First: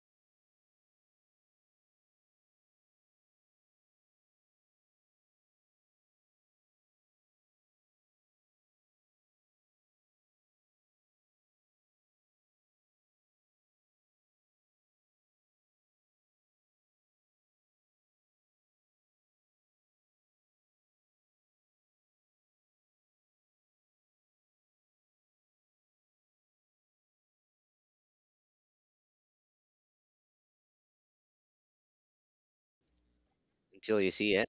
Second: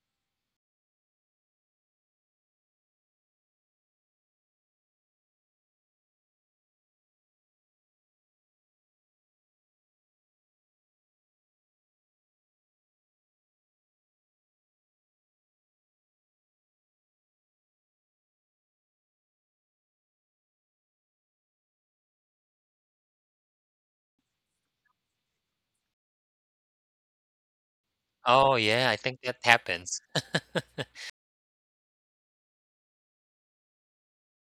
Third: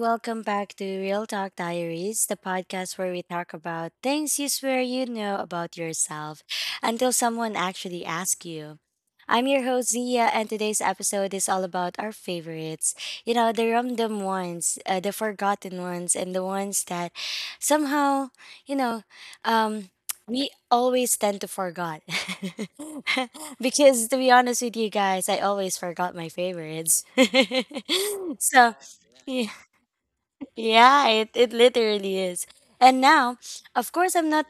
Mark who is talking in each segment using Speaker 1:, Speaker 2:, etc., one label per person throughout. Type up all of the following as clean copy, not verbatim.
Speaker 1: Welcome back to Real Talk Diaries, the podcast where we talk about things you swear you know about yourself until someone actually asks you. I'm your host, Zia, and today's episode is all about our favorites. You know, the random ones, the forgotten ones, and the ones that somehow, you know, um, we always tend to forgot because to be honest with you guys I always forgot my favorites.
Speaker 2: Oh,
Speaker 1: So
Speaker 2: yeah, I think that
Speaker 1: yeah,
Speaker 2: happens.
Speaker 1: yeah, it literally is. And now of
Speaker 3: Until you
Speaker 1: course I'm
Speaker 3: see
Speaker 1: not.
Speaker 3: it.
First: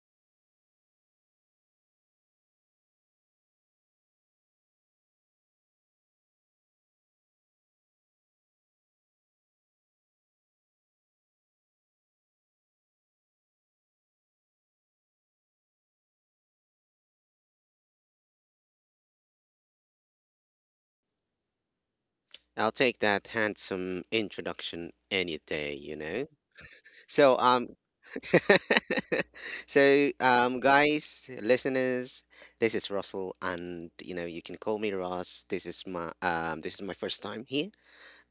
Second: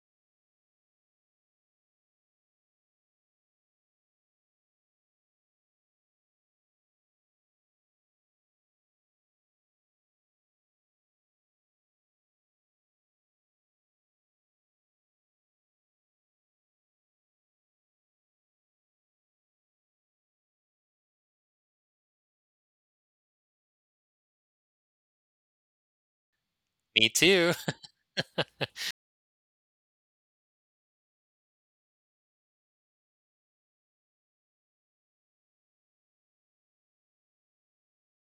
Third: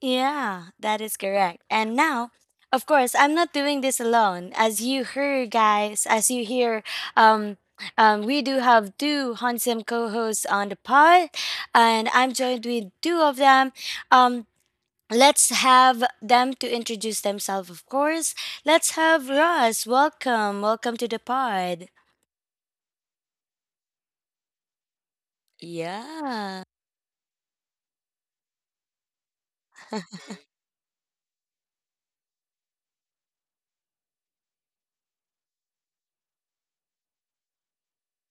Speaker 1: Yeah, that is correct. And now of course I'm not doing this alone. As you hear, guys, as you hear, um we do have two handsome co-hosts on the pod, and I'm joined with two of them. Um, Let's have them to introduce themselves, of course. Let's have Ross. Welcome. Welcome to the pod.
Speaker 3: I'll take that handsome introduction any day, you know.
Speaker 1: Yeah.
Speaker 2: Me
Speaker 3: So
Speaker 2: too.
Speaker 3: um so guys, listeners, this is Russell and you know, you can call me Ross. This is my first time here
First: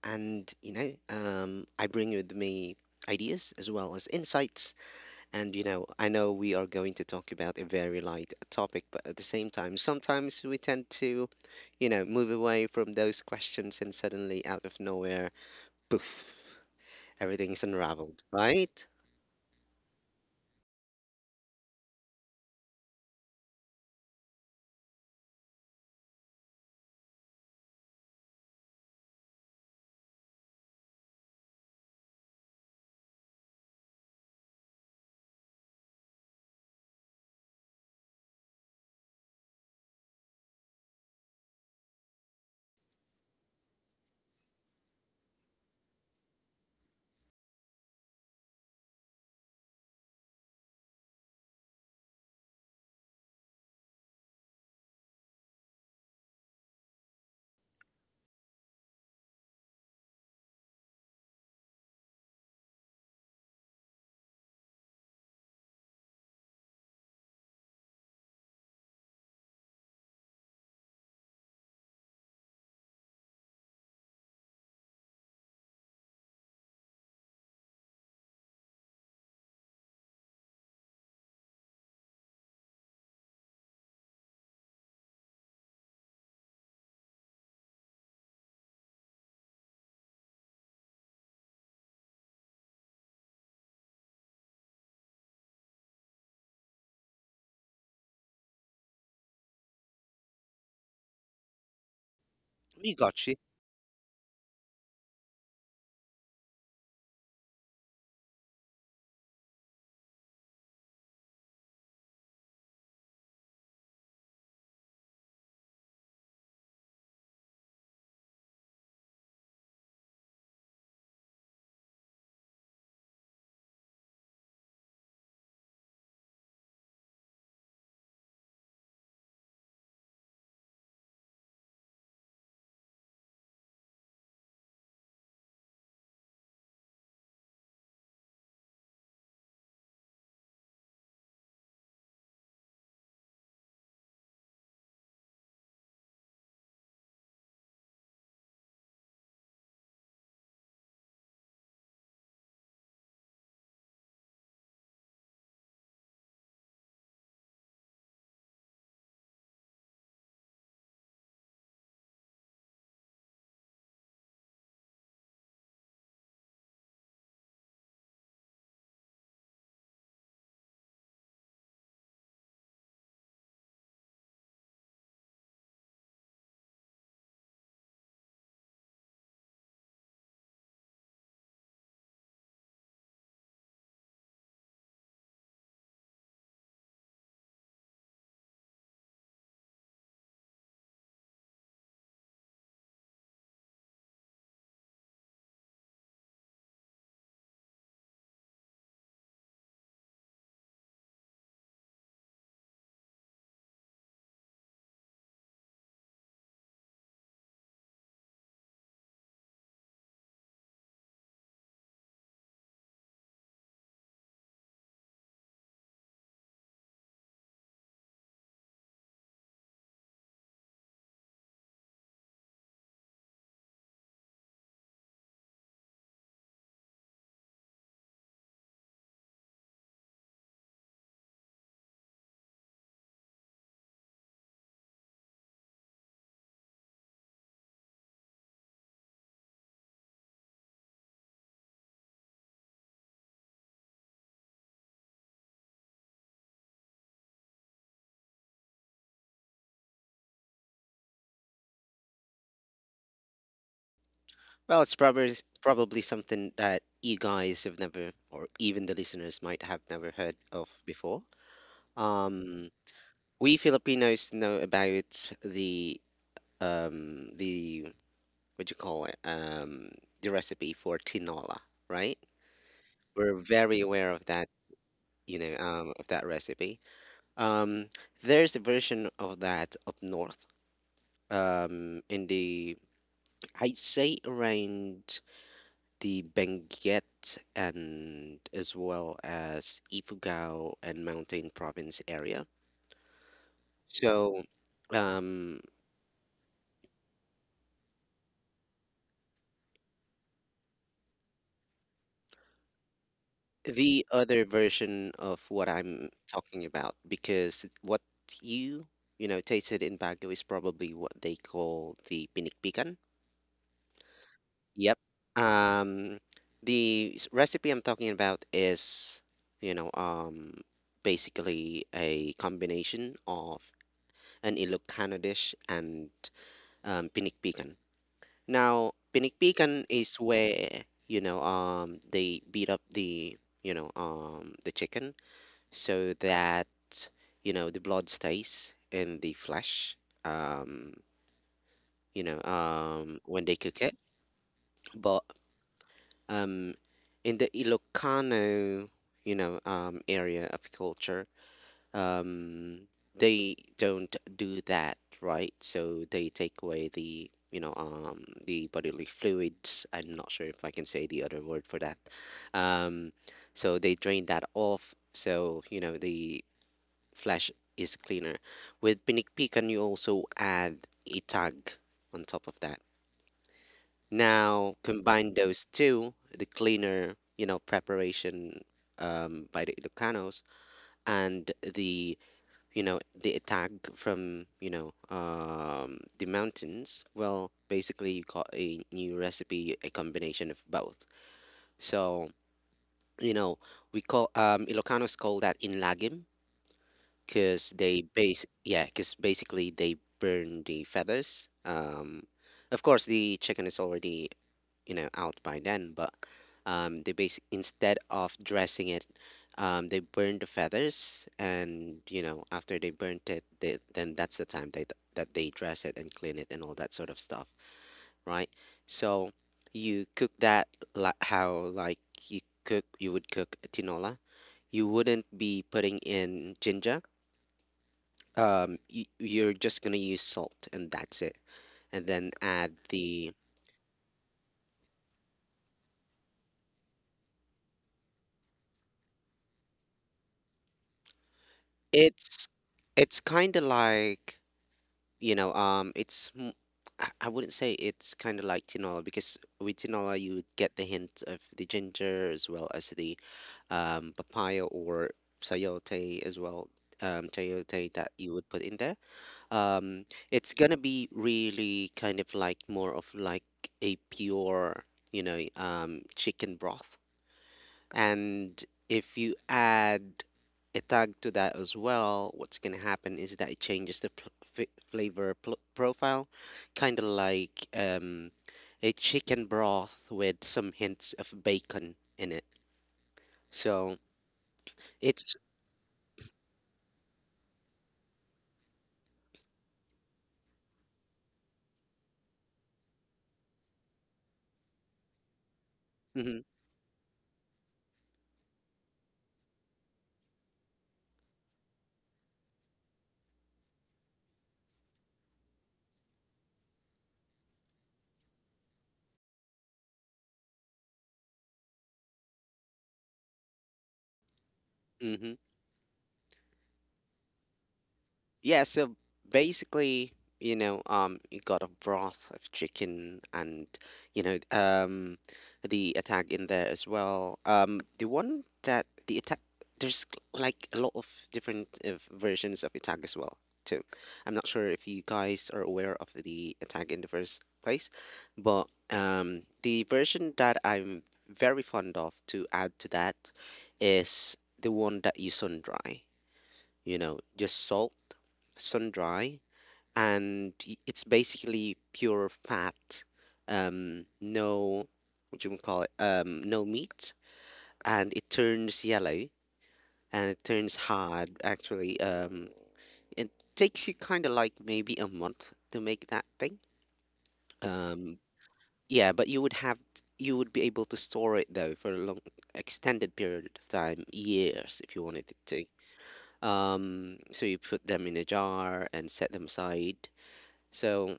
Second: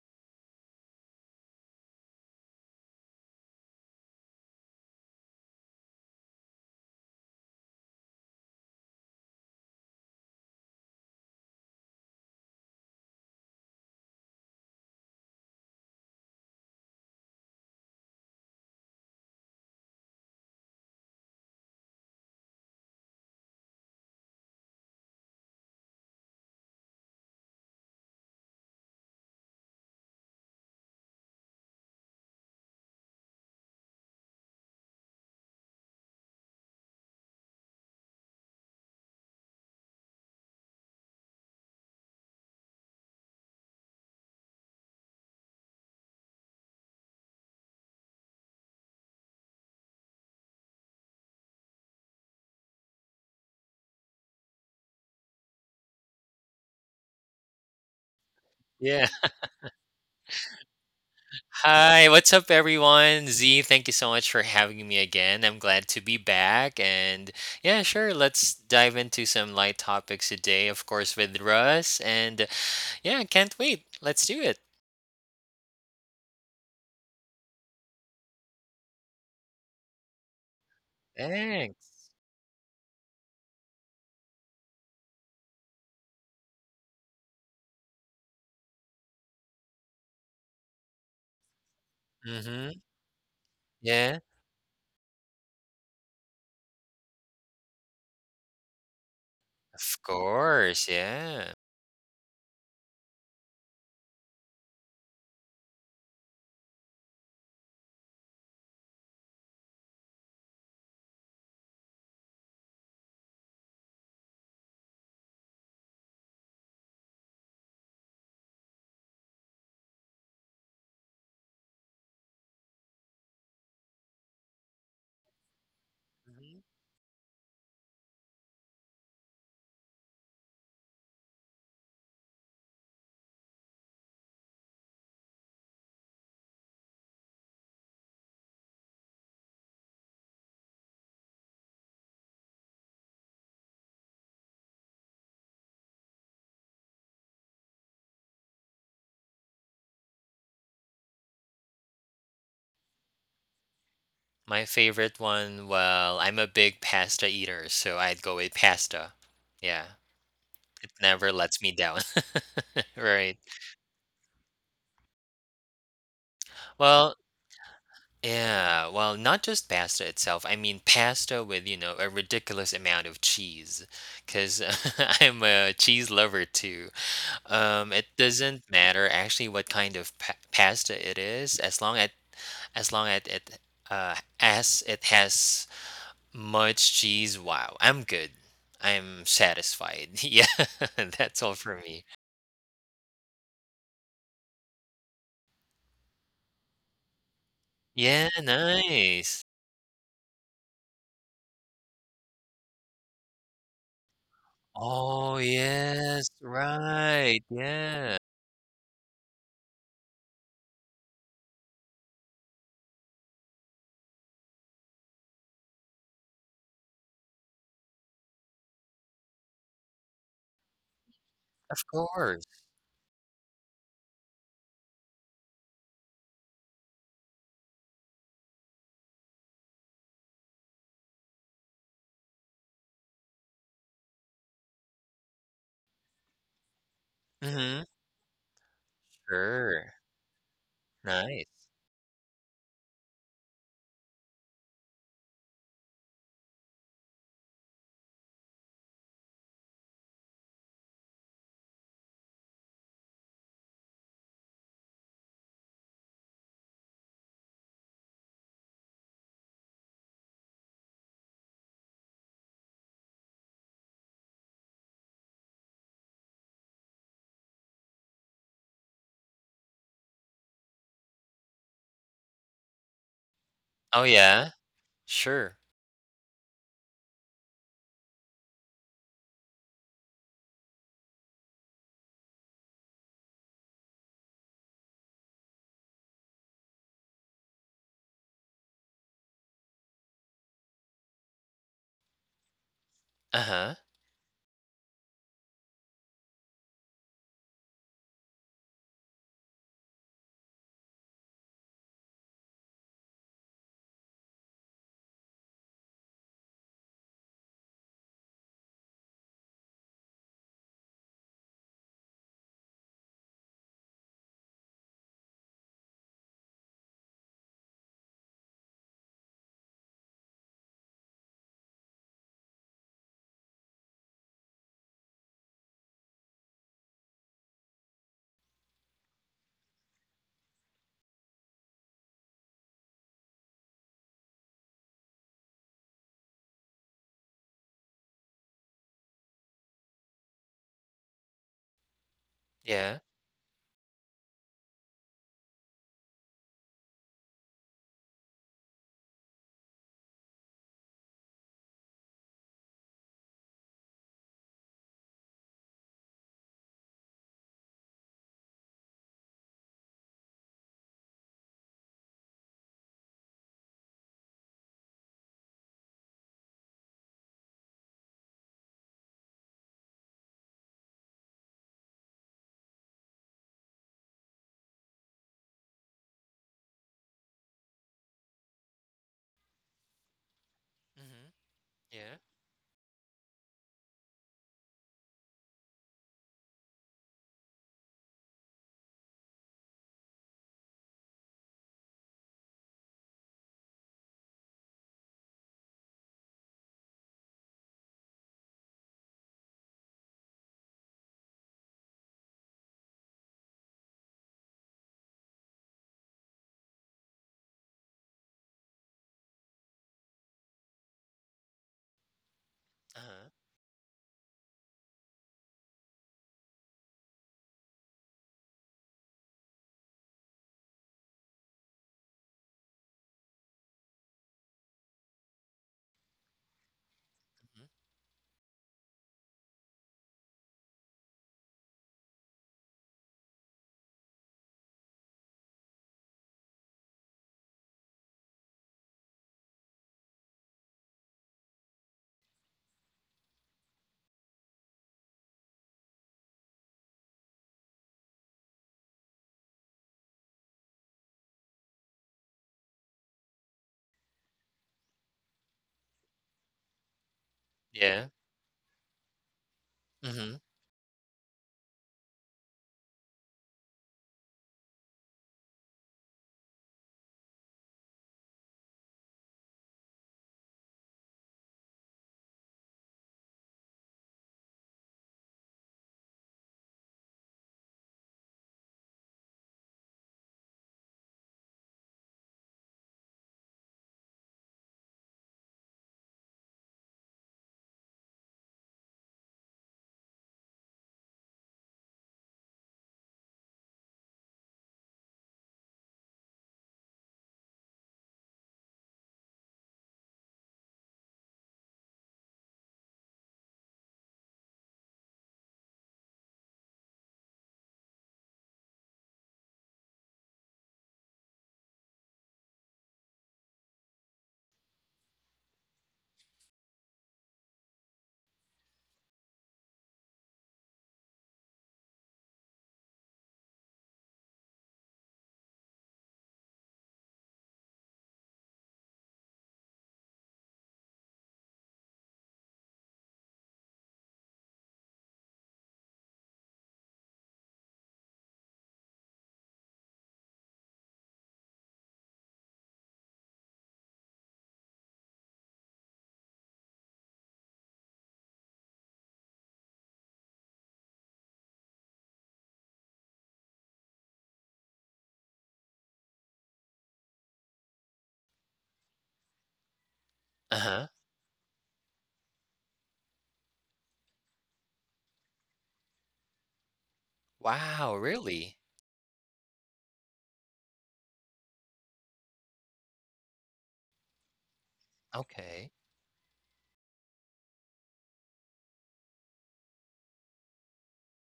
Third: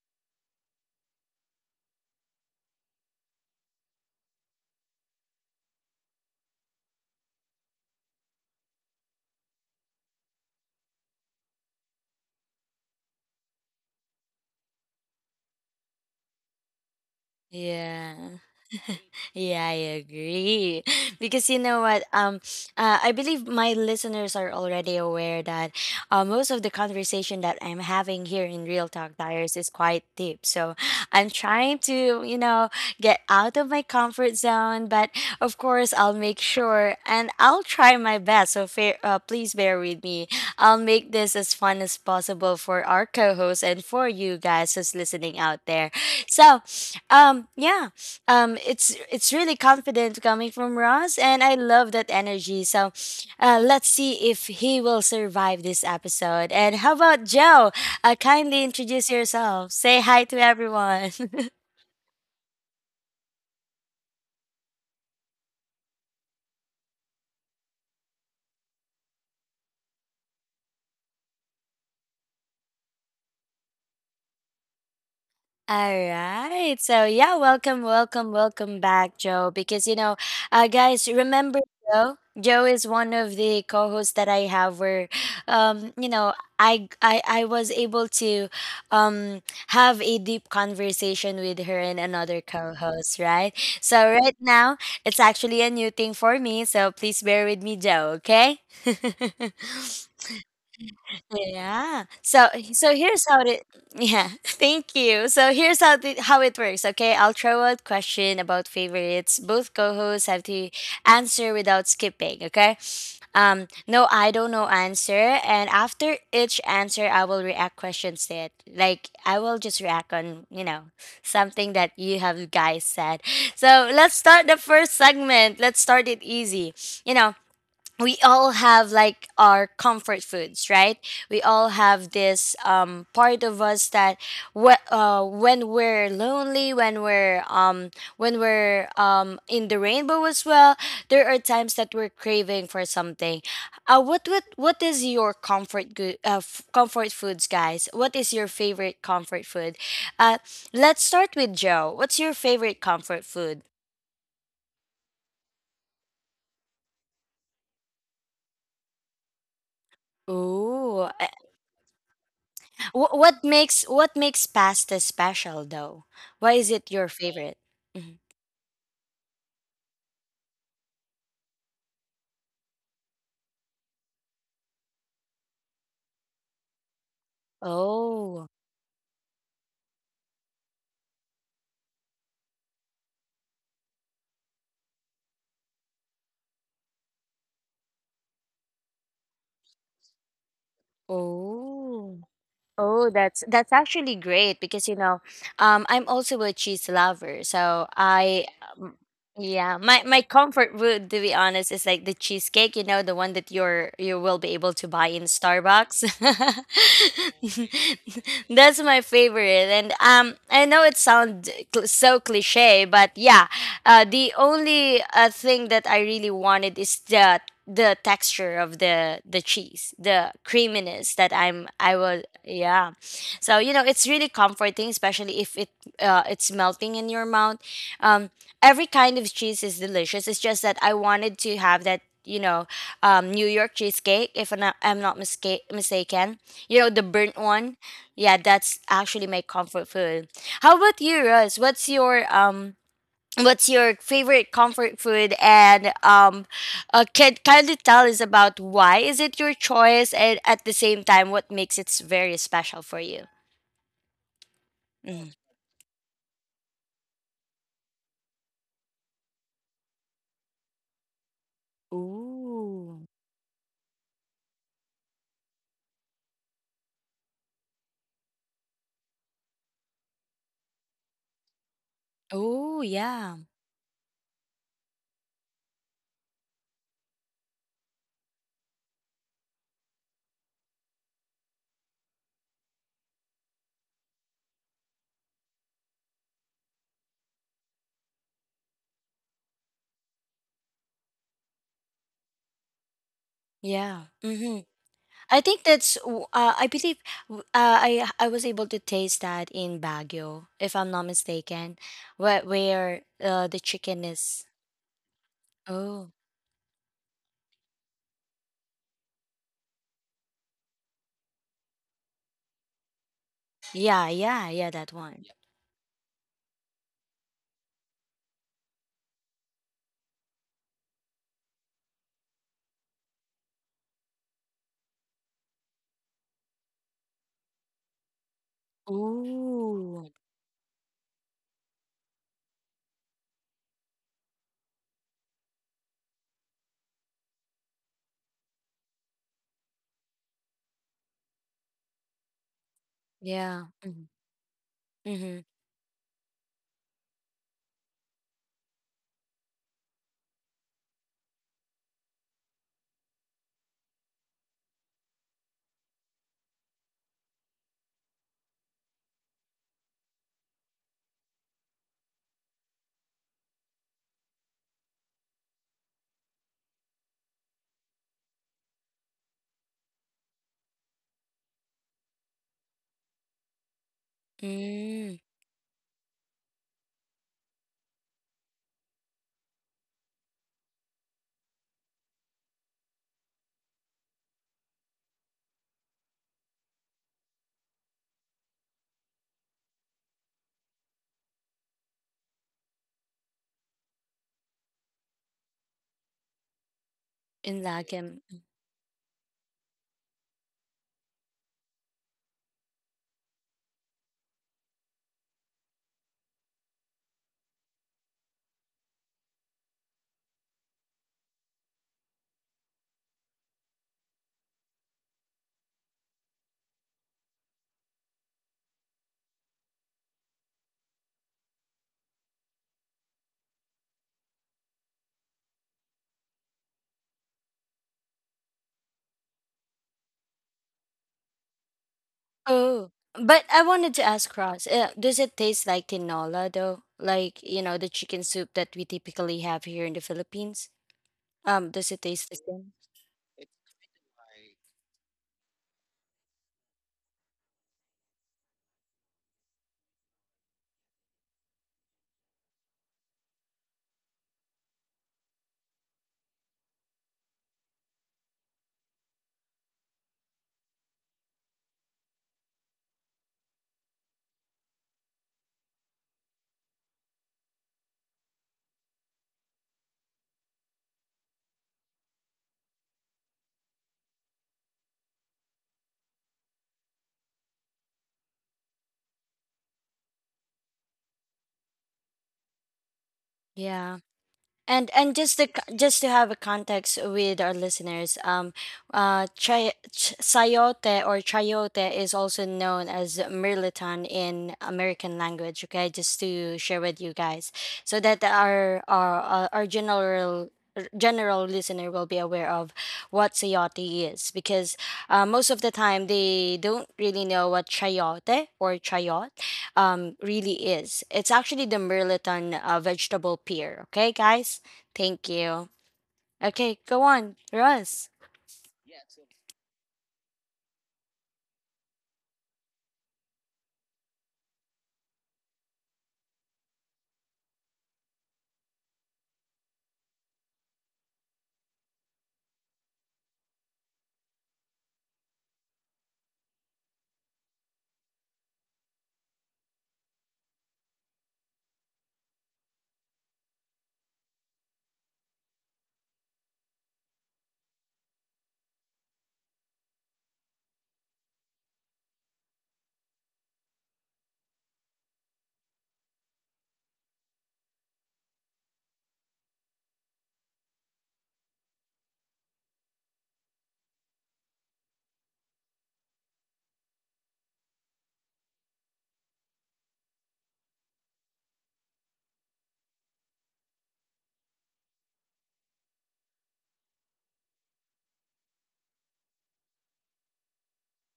Speaker 3: and you know, I bring with me ideas as well as insights. And you know, I know we are going to talk about a very light topic, but at the same time, sometimes we tend to, you know, move away from those questions and suddenly out of nowhere, poof, everything is unraveled,
Speaker 1: Yeah.
Speaker 3: right?
Speaker 1: Yeah, I agree. Because you know what? I believe my listeners are already aware that most of the conversation that I'm having here in Real Talk Diaries is quite deep. So I'm trying to, you know, get out of my comfort zone. But of course, I'll make sure and I'll try my best. So fair, please bear with me. I'll make this as fun as possible for our co hosts and for you guys who's listening out there. So, yeah, it's really confident coming from Ross and I love that energy. So let's see if he will survive this episode. And how about Joe? Kindly
Speaker 2: Yeah.
Speaker 1: introduce yourself. Say hi to everyone.
Speaker 2: Hi, what's up, everyone? Z, thank you so much for having me again. I'm glad to be back. And yeah, sure, let's dive into some light topics today, of course, with Russ. And yeah, can't wait. Let's do it.
Speaker 1: All right. So yeah, welcome, welcome, welcome back, Joe. Because you know, guys, remember
Speaker 2: Thanks.
Speaker 1: Joe? Joe is one of the co-hosts that I have. Where, you know, I was able to, um, have a deep conversation with her and another
Speaker 2: Mm-hmm.
Speaker 1: co-host. Right. So
Speaker 2: Yeah,
Speaker 1: right now, it's actually a new thing for me. So please bear with me, Joe. Okay.
Speaker 2: of course. Yeah.
Speaker 1: Yeah. So so
Speaker 3: We
Speaker 1: here's
Speaker 3: got you.
Speaker 1: how it yeah, thank you. So here's how it works, okay? I'll throw out question about favorites. Both co-hosts have to answer without skipping, okay? No I don't know answer and after each answer I will react questions to it. Like I will just react on, you know, something that you have guys said. So let's start the first segment. Let's start it
Speaker 2: Mhm.
Speaker 1: easy. You know, we all have like our comfort foods, right? We all have this part of us that when we're lonely, when we're in the rainbow as well, there are times that we're craving for something. What is your comfort good comfort foods, guys? What is your favorite comfort food? Uh, let's start with Joe. What's your favorite comfort food?
Speaker 2: My favorite one, well, I'm a big pasta eater, so I'd go with pasta. Yeah. It
Speaker 1: Ooh,
Speaker 2: never lets me down.
Speaker 1: Wh-
Speaker 2: Right.
Speaker 1: what makes what makes pasta special though? Why is it your
Speaker 2: Well,
Speaker 1: favorite? Mhm.
Speaker 2: yeah. Well, not just pasta itself. I mean, pasta with, you know, a ridiculous amount of cheese, because 'cause I'm a cheese lover too. It
Speaker 1: Oh,
Speaker 2: doesn't matter actually what kind of pa pasta it is, as long as it has much cheese. Wow, I'm good. I'm satisfied. Yeah, that's all for me.
Speaker 1: oh, oh! That's actually great because you know, I'm also a cheese lover, so
Speaker 2: Yeah,
Speaker 1: I. Um,
Speaker 2: nice.
Speaker 1: yeah, my comfort food, to be honest, is like the cheesecake. You know, the one that you will be able to buy in
Speaker 2: Oh,
Speaker 1: Starbucks.
Speaker 2: yes, right, yeah,
Speaker 1: That's my favorite, and I know it sounds so cliche, but yeah, the only thing that I really wanted is the texture of the cheese, the creaminess that
Speaker 2: of
Speaker 1: I was
Speaker 2: course.
Speaker 1: yeah. So you know it's really comforting, especially if it it's melting in your mouth. Um, every kind of cheese is delicious. It's just that I wanted to have that you know New York cheesecake, if I'm not mistaken. You know the burnt one.
Speaker 2: Mhm,
Speaker 1: Yeah, that's actually my comfort
Speaker 2: sure,
Speaker 1: food. How about you, Rose?
Speaker 2: nice.
Speaker 1: What's your favorite comfort food and can kindly tell us about why is it your choice and at the same time what makes it very special for you
Speaker 3: Well, it's
Speaker 1: mm.
Speaker 3: probably something that you guys have never, or even the listeners might have never heard of before. Um,
Speaker 1: Ooh.
Speaker 3: we Filipinos know about the what do you call it the recipe for tinola, right?
Speaker 1: Ooh,
Speaker 3: We're
Speaker 1: yeah.
Speaker 3: very
Speaker 2: Oh,
Speaker 3: aware of that,
Speaker 2: yeah,
Speaker 3: you know,
Speaker 2: sure,
Speaker 3: of that recipe. Um, there's a version of that up north, um, in the, I'd say around the Benguet and as well as Ifugao and Mountain Province area.
Speaker 2: uh-huh,
Speaker 1: Yeah,
Speaker 3: So,
Speaker 1: mm-hmm. I
Speaker 3: um,
Speaker 1: think that's I believe I was able to taste that in Baguio if I'm not mistaken where the chicken
Speaker 3: the other
Speaker 1: is.
Speaker 3: version of what I'm
Speaker 1: Oh,
Speaker 3: talking about, because what you, you know, tasted in Baguio is probably what they call the pinikpikan.
Speaker 1: yeah, yeah, yeah, that
Speaker 3: Yep.
Speaker 1: one.
Speaker 3: Um, the recipe I'm talking about is, you know, basically a combination of an Ilocano dish and pinikpikan. Now, pinikpikan
Speaker 1: Ooh.
Speaker 3: is where, you know, they beat up the, you know, the chicken so that, you know, the blood stays in the flesh, um,
Speaker 2: yeah,
Speaker 3: when they
Speaker 1: Yeah,
Speaker 3: cook it.
Speaker 1: mm-hmm.
Speaker 3: But
Speaker 1: Mm-hmm.
Speaker 3: um, in the Ilocano, you know, area of culture, um, they don't do that, right? So they take away the, you know, the bodily fluids. I'm not sure if I can say the other word for that. Um, so they drain that off. So, you know, the flesh is cleaner. With pinikpikan, you also add a tag on top of that. Now
Speaker 1: Mm,
Speaker 3: combine those two, the cleaner, you know, preparation by the Ilocanos
Speaker 2: mhm,
Speaker 3: and
Speaker 2: yeah,
Speaker 3: the, you know, the attack from, you know, the mountains. Well, basically you got a new recipe, a combination of both. So, you know, we call Ilocanos call that inlagim
Speaker 1: in
Speaker 3: because they
Speaker 1: Lagim.
Speaker 3: base, yeah, because basically they burn the feathers, of course the chicken is already you know out by then but they base, instead of dressing it, they burn the feathers and you know after they
Speaker 2: uh-huh,
Speaker 3: burnt it, then that's the time they that they dress it and clean it and all that sort of stuff, right? So you cook that like how, you would cook tinola. You wouldn't be putting in ginger,
Speaker 2: mhm,
Speaker 3: you're just gonna use salt and that's it, and then add
Speaker 1: Oh,
Speaker 3: the
Speaker 1: but I wanted to ask Ross, does it taste like tinola though? Like, you know, the chicken soup that we typically have here in the Philippines? Does it taste the
Speaker 3: it's
Speaker 1: same?
Speaker 3: it's kind of like, you know, I wouldn't say it's kind of like tinola because with tinola you would get the hint of the ginger as well as the papaya or sayote as well, chayote
Speaker 2: yeah,
Speaker 3: that you would put in there. Um,
Speaker 2: mhm,
Speaker 3: it's gonna be really kind of like more of like a pure, you know, chicken broth. And if you add a tag to that as well, what's going to happen is that it changes the flavor profile, kind of like a chicken broth with some hints of bacon in it. So
Speaker 1: Yeah. And
Speaker 3: it's.
Speaker 1: just to just to have a context with our listeners, sayote or chayote is also known as mirliton in American language, okay, just
Speaker 3: mhm,
Speaker 1: to share with you guys, so that our general listener will be aware of what sayote is. Because most of the time they don't really know what chayote or chayot really is. It's actually the Merliton vegetable pear. Okay, guys. Thank
Speaker 3: mhm.
Speaker 1: you. Okay, go on, Russ.
Speaker 3: Yeah, so basically, you know, you got a broth of chicken and, you know, the attack in there as well. The one that the attack, there's like a lot of different versions of attack as well, too. I'm not sure if you guys are aware of the attack in the first place, but the version that I'm very fond of to add to that is the one that you sun dry, you know, just salt, sun dry, and it's basically pure fat. No, what do you call it? No meat, and it turns yellow and it turns
Speaker 2: uh-huh.
Speaker 3: hard. Actually, it takes you kind of like maybe a month to make that thing.
Speaker 2: Wow,
Speaker 3: Um,
Speaker 2: really?
Speaker 3: yeah, but you would be able to store it though for a long extended period of time, years if you wanted it to.
Speaker 2: Okay.
Speaker 3: So you put them in a jar and set them aside. So,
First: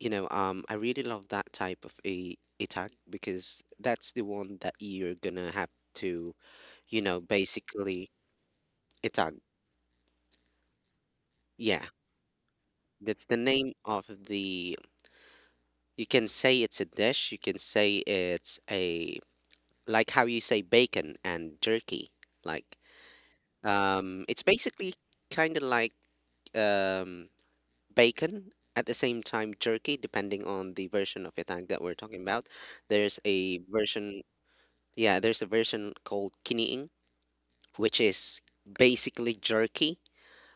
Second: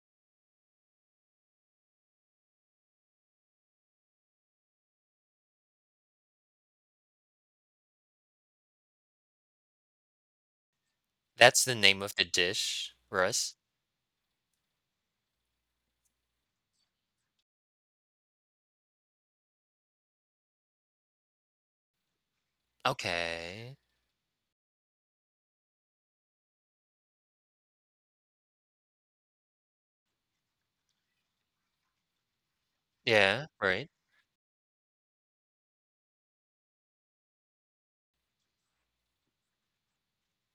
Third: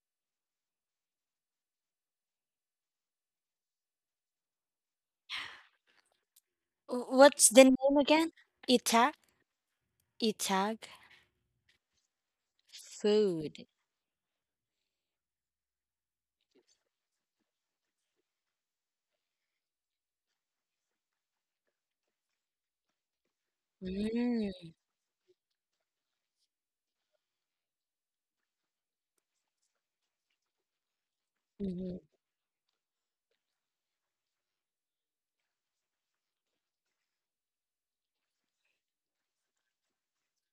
Speaker 3: you know, I really love that type of a attack because that's the one that you're gonna have to, you
Speaker 1: W-
Speaker 3: know,
Speaker 1: What's the name
Speaker 3: basically
Speaker 1: again? Itag.
Speaker 3: attack.
Speaker 1: Itag
Speaker 2: That's the
Speaker 3: Yeah,
Speaker 2: name of the dish,
Speaker 3: that's the
Speaker 2: Russ?
Speaker 1: food.
Speaker 3: name of the. You can say it's a dish. You can say it's a like how you say bacon and jerky. Like,
Speaker 2: Okay,
Speaker 3: it's
Speaker 1: Mm-hmm.
Speaker 3: basically kind of like um bacon, at the same time jerky, depending on the version of itang that we're talking about. There's
Speaker 2: yeah,
Speaker 3: a
Speaker 2: right,
Speaker 3: version, yeah, there's a version called kiniing, which is basically jerky,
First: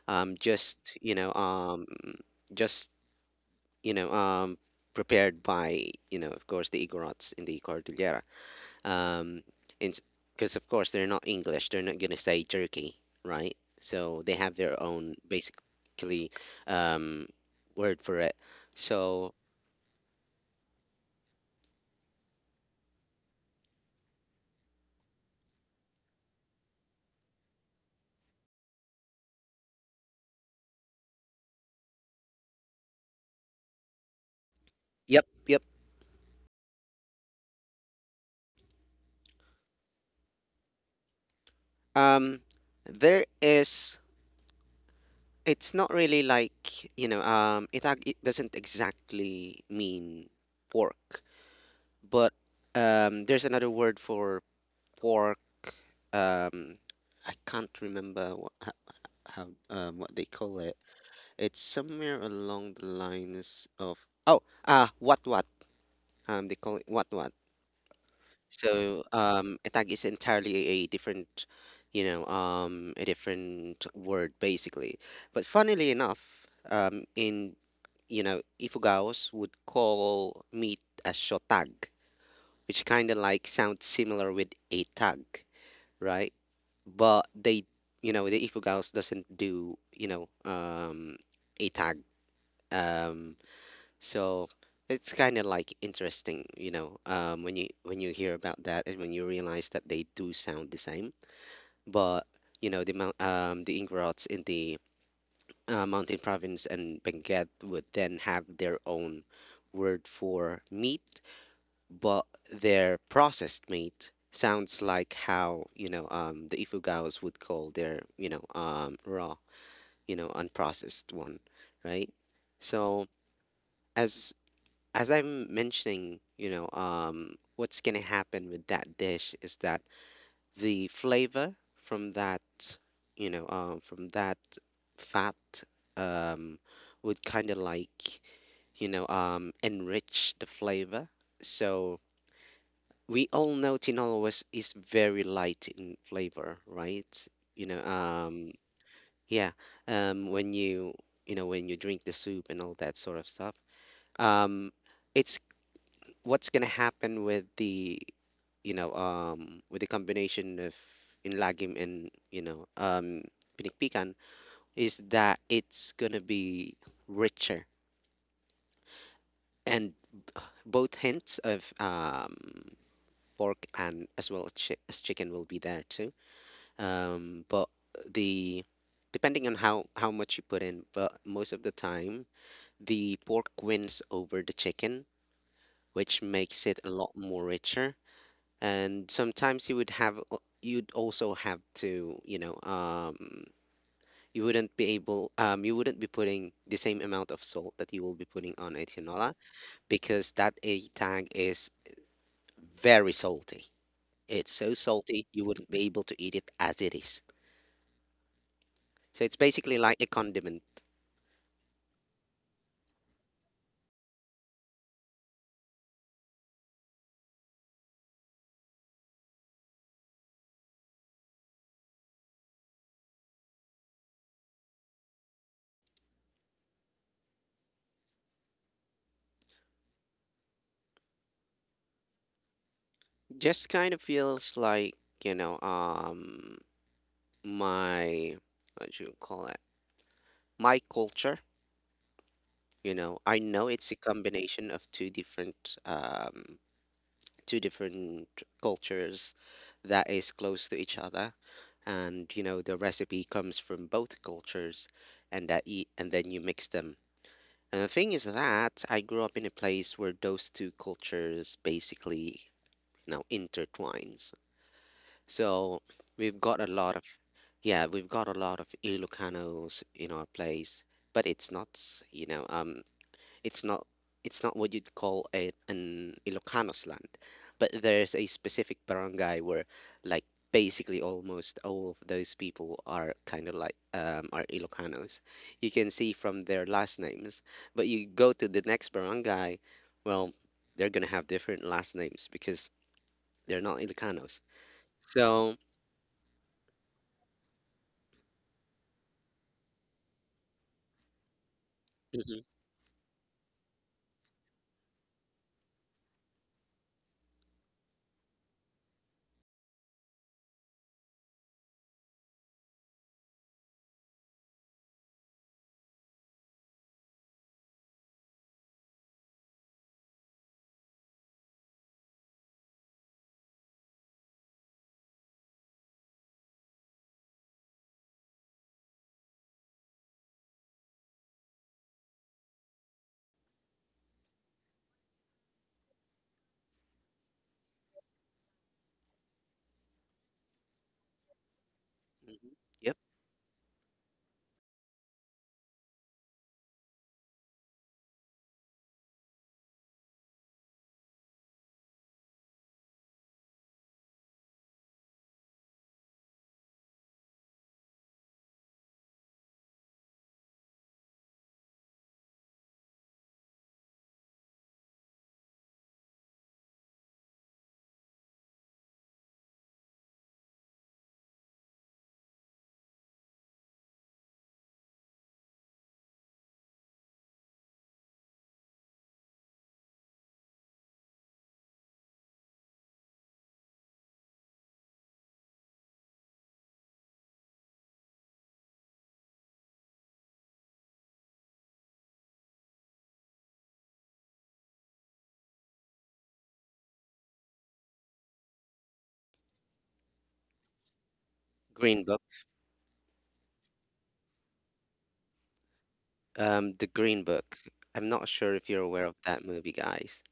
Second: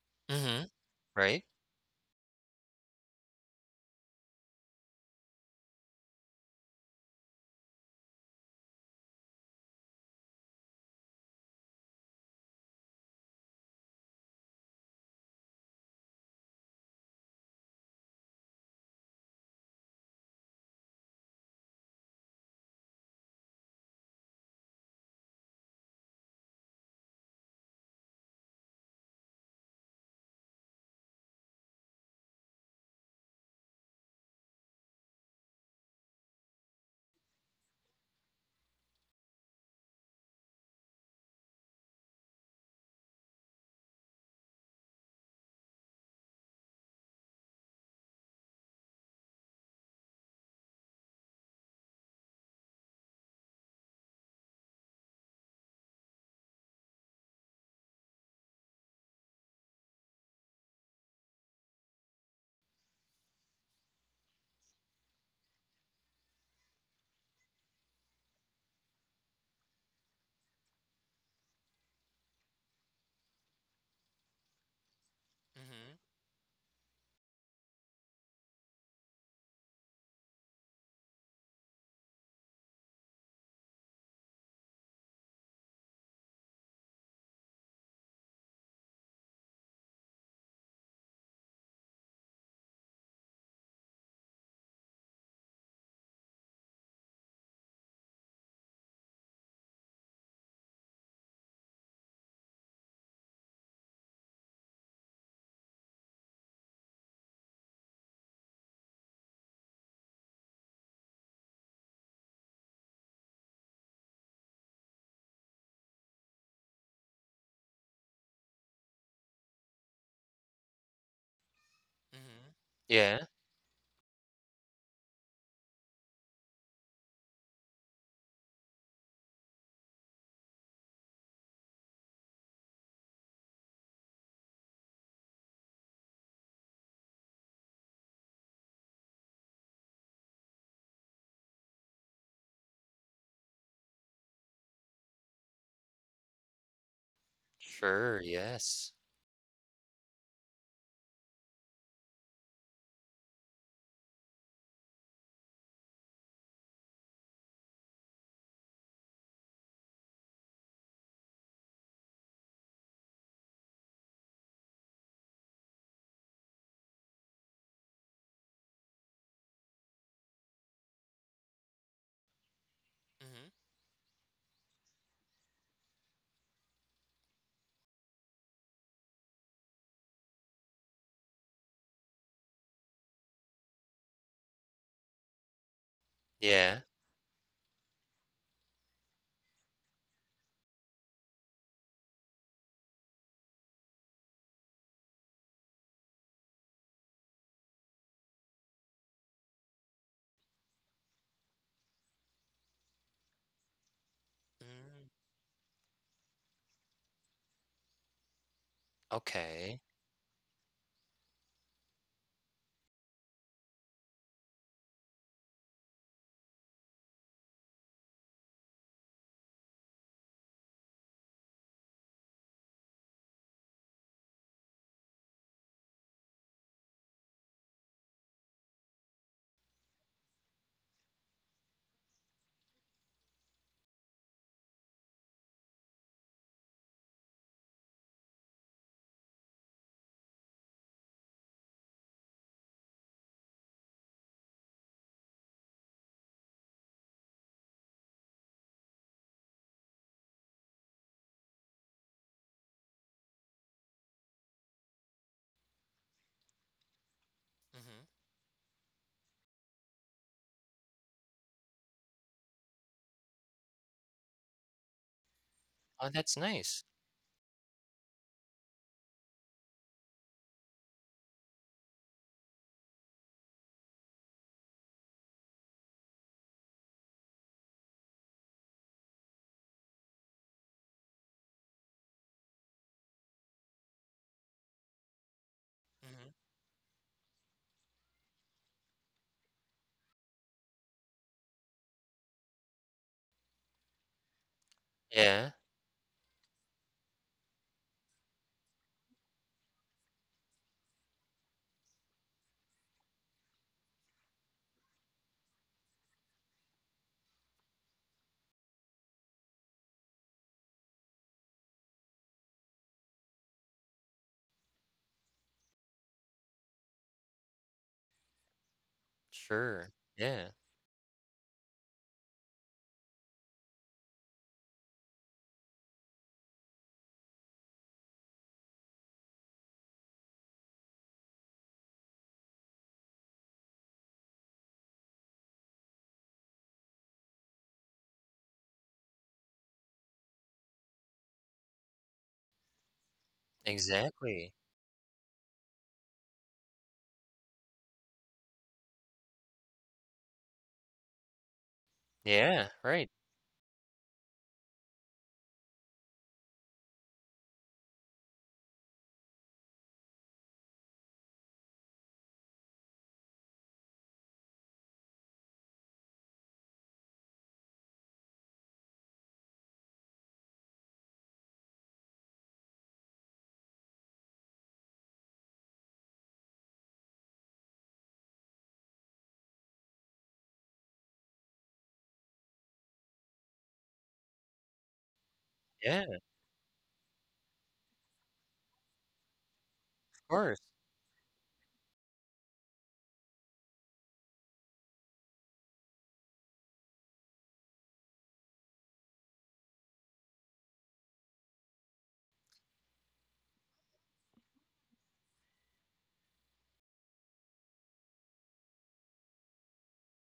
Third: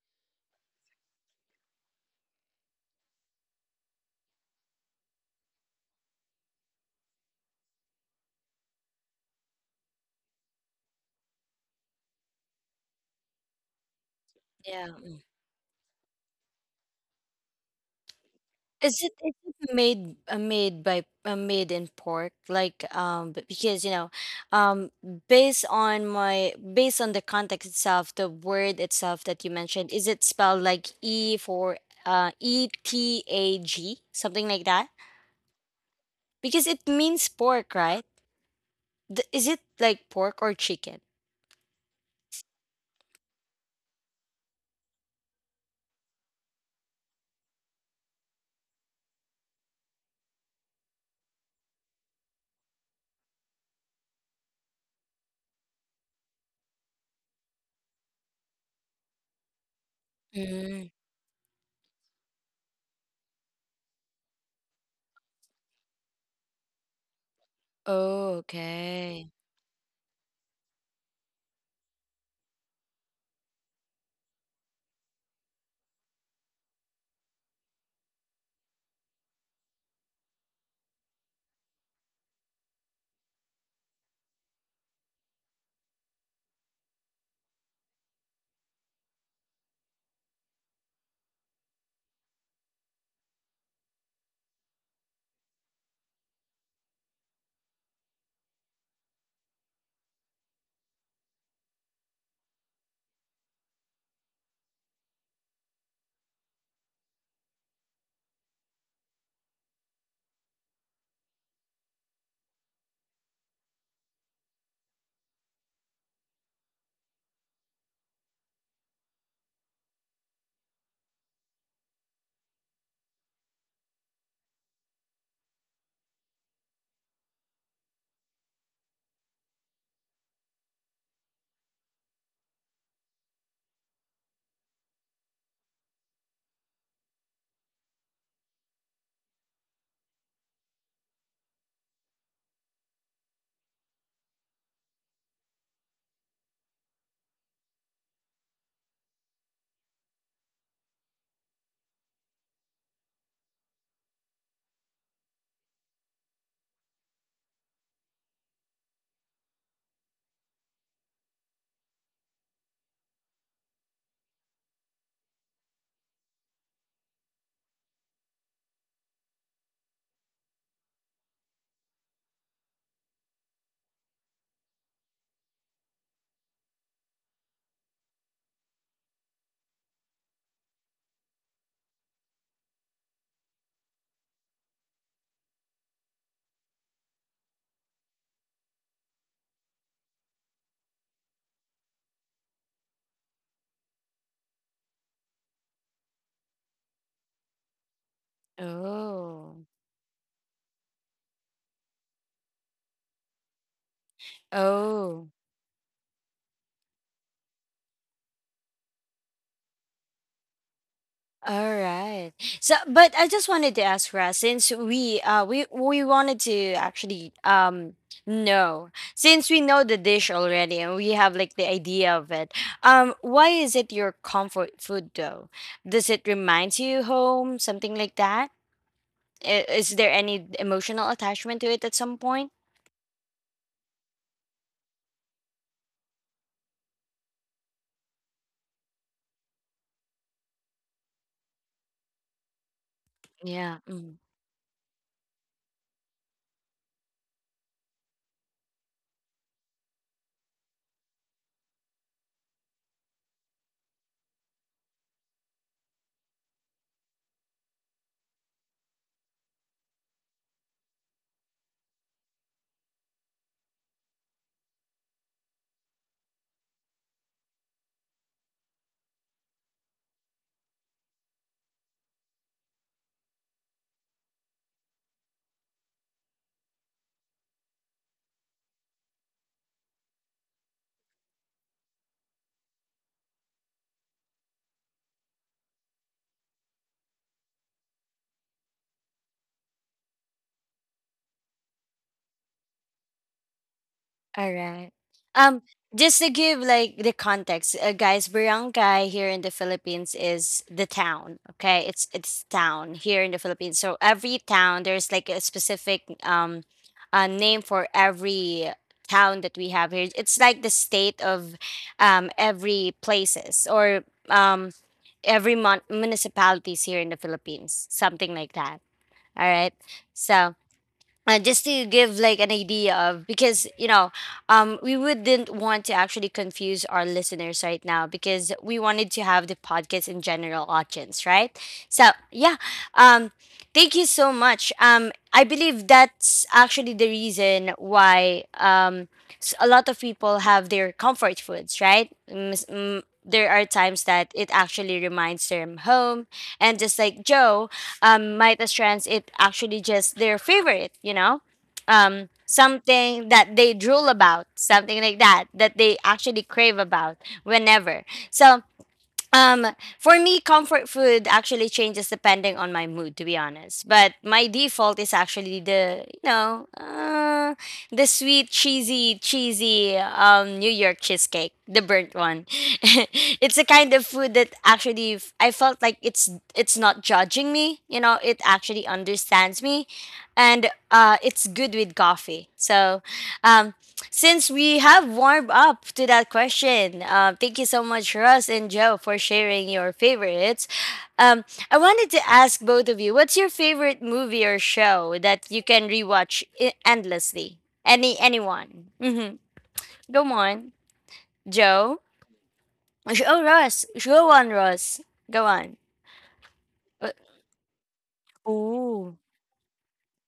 Speaker 2: mhm,
Speaker 3: just you know
Speaker 2: right,
Speaker 3: just you know, prepared by, you know, of course the Igorots in the Cordillera, um because of course they're not English, they're not gonna say jerky, right? So they have their
Speaker 1: Yeah.
Speaker 3: own basically um word for it.
Speaker 1: Is it
Speaker 3: So
Speaker 1: made made by made in pork? Like because you know, um based on my based on the context itself, the word itself that you mentioned, is it spelled like E for ETAG, something like that?
Speaker 3: yep, yep.
Speaker 1: Because it means pork, right? Is it like pork or chicken?
Speaker 3: Um, there is. It's not really like, you know. It doesn't exactly mean pork, but there's another word for pork. Um, I can't remember what how what they call it.
Speaker 1: Mm.
Speaker 3: It's somewhere along the lines of oh ah what they call it what.
Speaker 1: Oh,
Speaker 3: So
Speaker 1: okay.
Speaker 3: a tag is entirely a different, you know, a different word basically. But funnily
Speaker 2: mhm,
Speaker 3: enough, in you know, Ifugaos would call meat a shotag, which kind of like sounds similar with a tag, right? But they, you know, the Ifugaos doesn't do, you know, a tag. Um, so it's kind of like interesting, you know, when you hear about that and when you realize that they do sound the same, but you know the Ingrats in the Mountain Province and Benguet would then have their own word for meat, but their processed meat sounds like how, you know, the Ifugaos would call their, you know, raw, you know, unprocessed one, right?
Speaker 2: mhm,
Speaker 3: So
Speaker 2: yeah,
Speaker 3: as I'm mentioning, you know, what's gonna happen with that dish is that the flavor from that, you know, from that fat, um, would kind of like, you know, enrich the flavor. So we all know tinolo was is very light in flavor, right? You know,
Speaker 2: sure, yes,
Speaker 3: yeah, when you know, when you drink the soup and all that sort of stuff, um, it's what's gonna happen with the, you know, with the combination of Inlagim and, you know, Pinikpikan, is that it's gonna be richer, and both hints of
Speaker 2: mhm,
Speaker 3: pork and as well as as chicken will be there too. But the Depending on how much you put in, but most of the time the pork wins over the chicken, which makes it
Speaker 2: yeah,
Speaker 3: a lot more richer. And sometimes you'd also have to, you know, you wouldn't be putting the same amount of salt that you will be putting on a tinola,
Speaker 1: Oh.
Speaker 3: because that a tag is very salty. It's so
Speaker 2: mm,
Speaker 3: salty
Speaker 1: Oh.
Speaker 3: you wouldn't be able to eat it as it is. So it's basically
Speaker 2: okay,
Speaker 3: like a condiment.
Speaker 1: All right. So, but I just wanted to ask Ra, since we wanted to actually know, since we know the dish already and we have like the idea of it, why is it your comfort food though? Does it remind you home, something like that? I- Is there any emotional attachment to it at some point?
Speaker 3: Just kind of feels like, you know, my, what do you call it, my culture. You know, I know
Speaker 1: Yeah.
Speaker 3: it's a combination of two different two different cultures that is close to each other, and you know the recipe comes from both cultures, and that eat and then you mix them. And the
Speaker 2: mhm.
Speaker 3: thing is that I grew up in a place where those two cultures basically, you know, intertwines. So
Speaker 2: Oh, that's
Speaker 3: we've got a
Speaker 2: nice.
Speaker 3: lot of yeah, we've got a lot of Ilocanos in our place, but it's not you know, it's not it's not what you'd call a, an Ilocanos land, but there's a specific barangay where, like, basically almost all of those people are kind of like are Ilocanos. You can see
Speaker 2: Mhm.
Speaker 3: from their last names, but you go to the next barangay, well, they're gonna have different last names because they're not Ilocanos.
Speaker 1: All right.
Speaker 2: Yeah,
Speaker 3: So,
Speaker 1: Um, just to give like the context, guys, barangay here in the Philippines is the town. Okay,
Speaker 3: mhm,
Speaker 1: it's town here in the Philippines. So every town there's like a specific name for every town that we have here. It's like the state of every places or um every municipalities here in the Philippines, something like that. All right.
Speaker 2: sure. Yeah,
Speaker 1: So just to give like an idea of, because you know we wouldn't want to actually confuse our listeners right now because we wanted to have the podcast in general audience, right? So yeah, um, thank you so much. I believe that's actually the reason why, a lot of people have their comfort foods, right?
Speaker 3: mhm, yep,
Speaker 1: There are times that
Speaker 2: exactly.
Speaker 1: it actually reminds them home. And just like Joe, might as trends it actually just their favorite, you know,
Speaker 2: Yeah, right.
Speaker 1: something that they drool about, something like that that they actually crave about whenever. So um, for me, comfort food actually changes depending on my mood, to be honest. But my default is actually the, you know, the sweet, cheesy, cheesy New York cheesecake, the burnt one. It's a kind of food that actually I felt like it's not judging me. You know, it actually understands me, and it's good with coffee. So, um, since we have warmed up to
Speaker 2: Yeah,
Speaker 1: that question, thank you so much, Russ and Joe, for sharing your
Speaker 2: of course.
Speaker 1: favorites. I wanted to ask both of you, what's your favorite movie or show that you can rewatch endlessly? Any anyone? Mm-hmm. Go on,
Speaker 3: Green
Speaker 1: Joe.
Speaker 3: Book.
Speaker 1: Oh, Russ. Go on, Russ. Go on.
Speaker 3: The
Speaker 1: Uh,
Speaker 3: Green Book. I'm not sure if you're aware of
Speaker 1: Oh,
Speaker 3: that movie, guys.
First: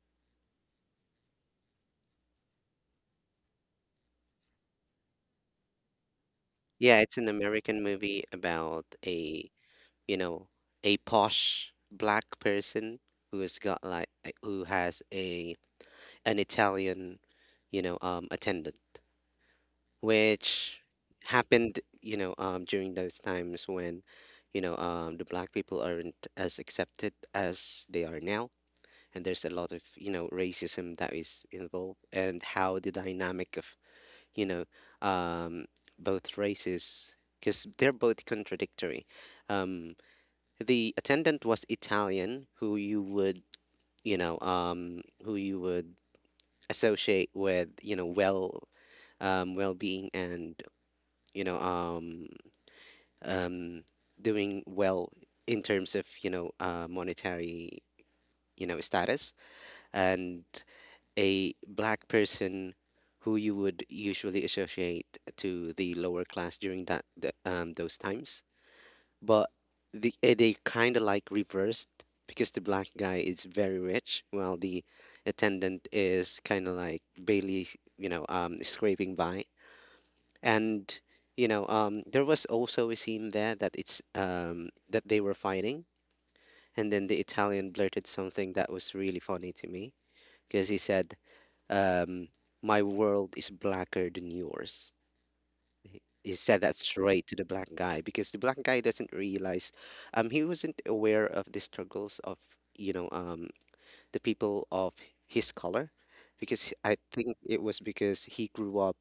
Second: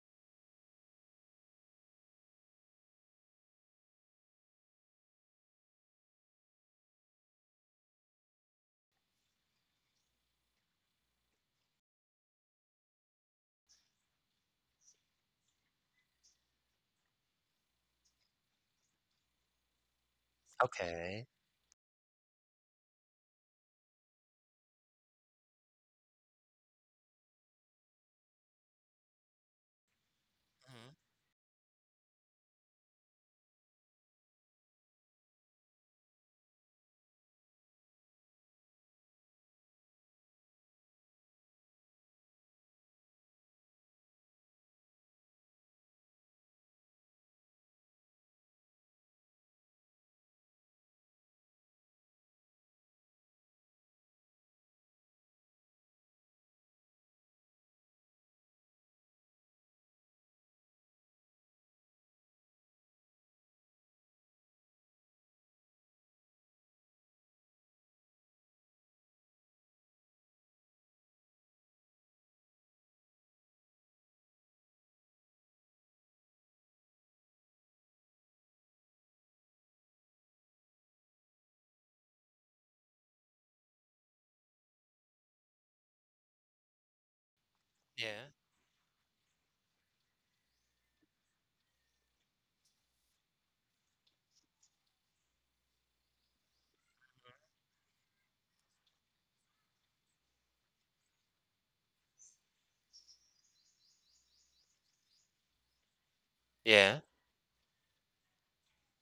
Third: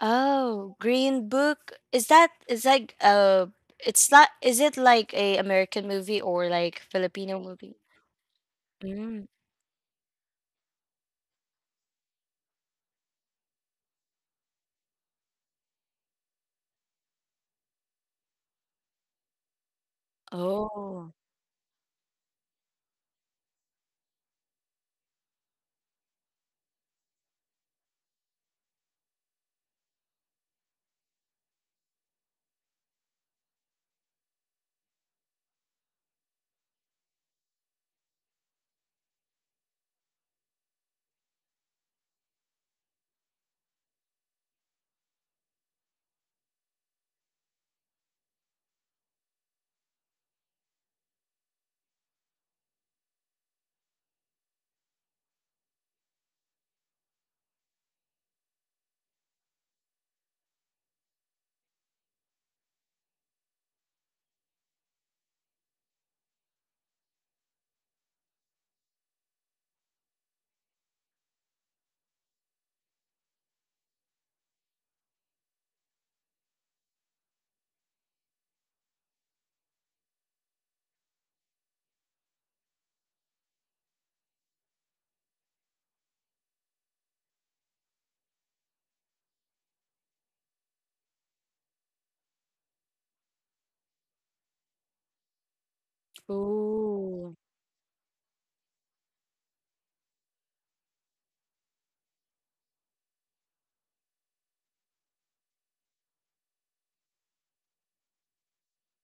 Speaker 1: oh, Green Book. Is that is like it's not. Is it like a American movie or like
Speaker 3: Yeah, it's an
Speaker 1: Filipino movie?
Speaker 3: American movie about a, you know, a posh black person who's got who has a an Italian, you know, attendant, which
Speaker 1: Oh,
Speaker 2: Okay.
Speaker 3: happened, you know, during those times when, you know, the black people aren't as accepted as they are now, and there's a lot of, you know,
Speaker 2: Mhm.
Speaker 3: racism that is involved and how the dynamic of, you know, um, both races, because they're both contradictory. Um, the attendant was Italian, who you would, who you would associate with, well-being and, you know, um, um, doing well in terms of, monetary, you know, status. And a black person who you would usually associate to the lower class during those times, but they kind of like reversed because the black guy is very rich while the attendant is kind of like barely, scraping by. And there was also a scene there that it's that they were fighting, and then the Italian blurted
Speaker 2: Yeah.
Speaker 3: something that was really funny to me because he said, um, my world is blacker than yours. He said that straight
Speaker 1: ooh,
Speaker 3: to the black guy because the black guy doesn't realize, he wasn't aware of the struggles of, you know, um, the people of his color, because I
Speaker 2: Yeah.
Speaker 3: think it was because he grew up,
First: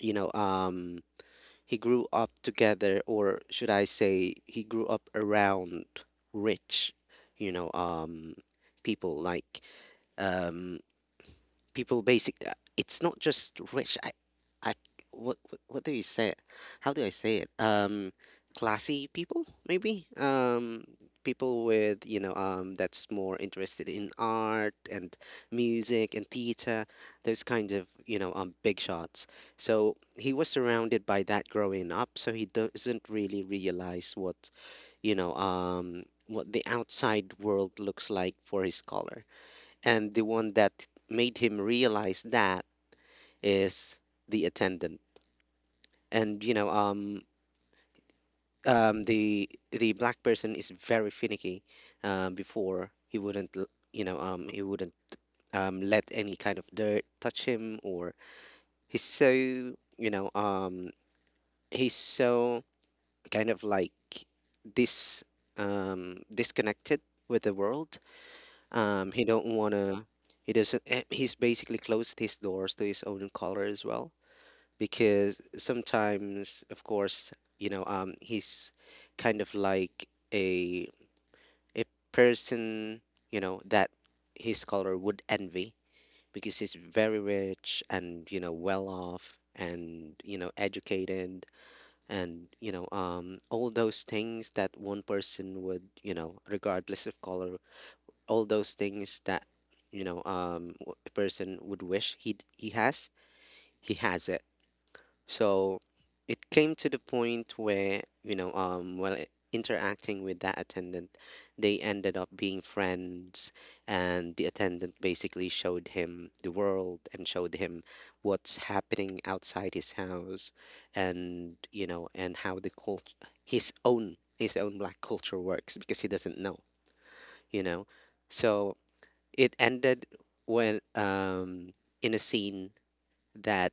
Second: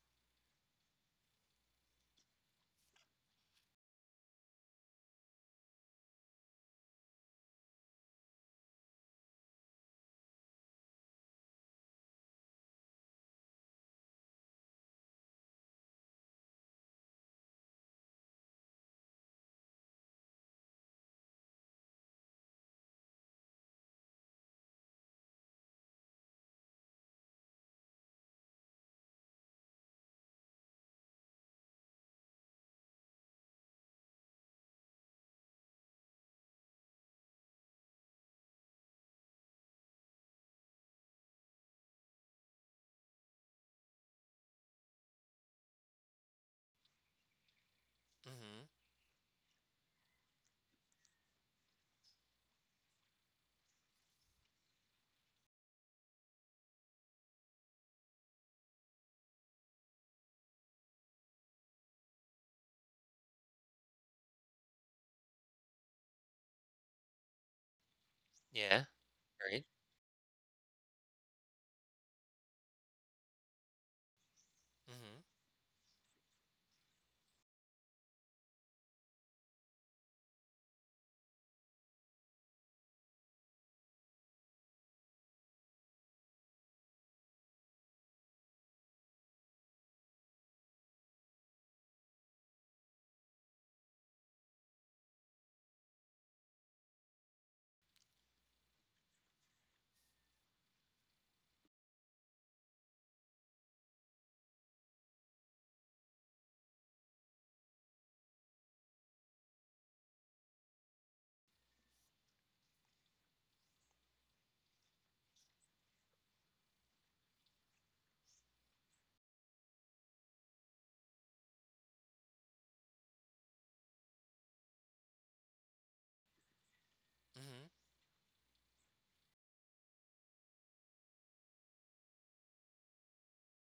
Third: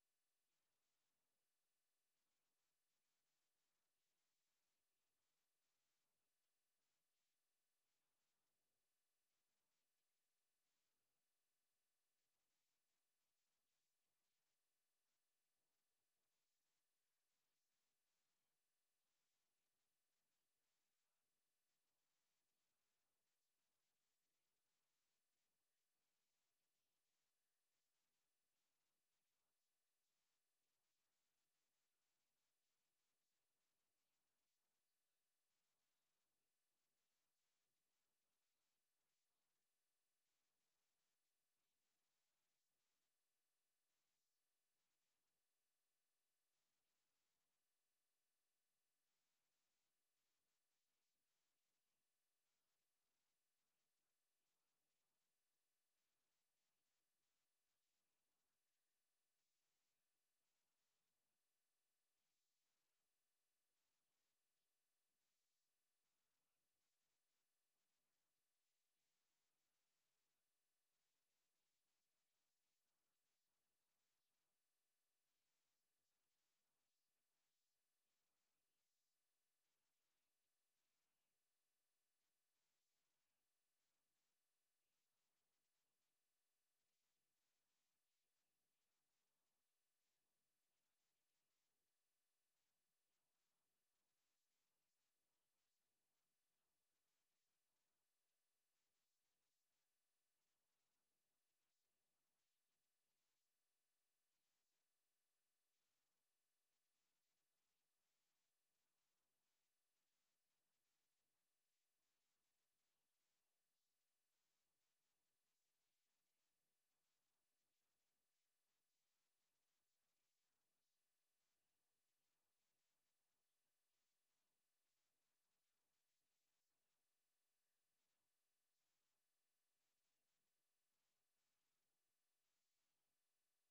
Speaker 3: you know, um, he grew up together, or should I say, he grew up around rich, you know, um, people like, um, people basic it's not just rich I What what do you say it how do I say it Classy people, maybe. People with, that's more interested in art and music and theater, those kind of, big shots. So he was surrounded by that growing up, so he doesn't really realize what, what the outside world looks like for his scholar. And the one that made him realize that is the attendant. And
Speaker 2: Mhm.
Speaker 3: the black person is very finicky. Before he wouldn't l- he wouldn't let any kind of dirt touch him, or he's so, you know um he's so kind of like this, disconnected with the world.
Speaker 2: Yeah,
Speaker 3: He don't
Speaker 2: right.
Speaker 3: want to, he doesn't eh, he's basically closed his doors to his own color as well.
Speaker 2: Mhm.
Speaker 3: Because sometimes, of course, he's kind of like a a person, you know, that his scholar would envy, because he's very rich and, you know, well off and, you know, educated, and, all those things that one person would, you know, regardless of color, all those things that, a person would wish he has, he has it. So it came to the point where, while interacting with that attendant, they ended up being friends, and the attendant basically showed him the world and showed him what's happening outside his house, and you know, and how his own black culture works, because he doesn't know, you
Speaker 2: Mhm.
Speaker 3: know. So it ended when, in a scene that,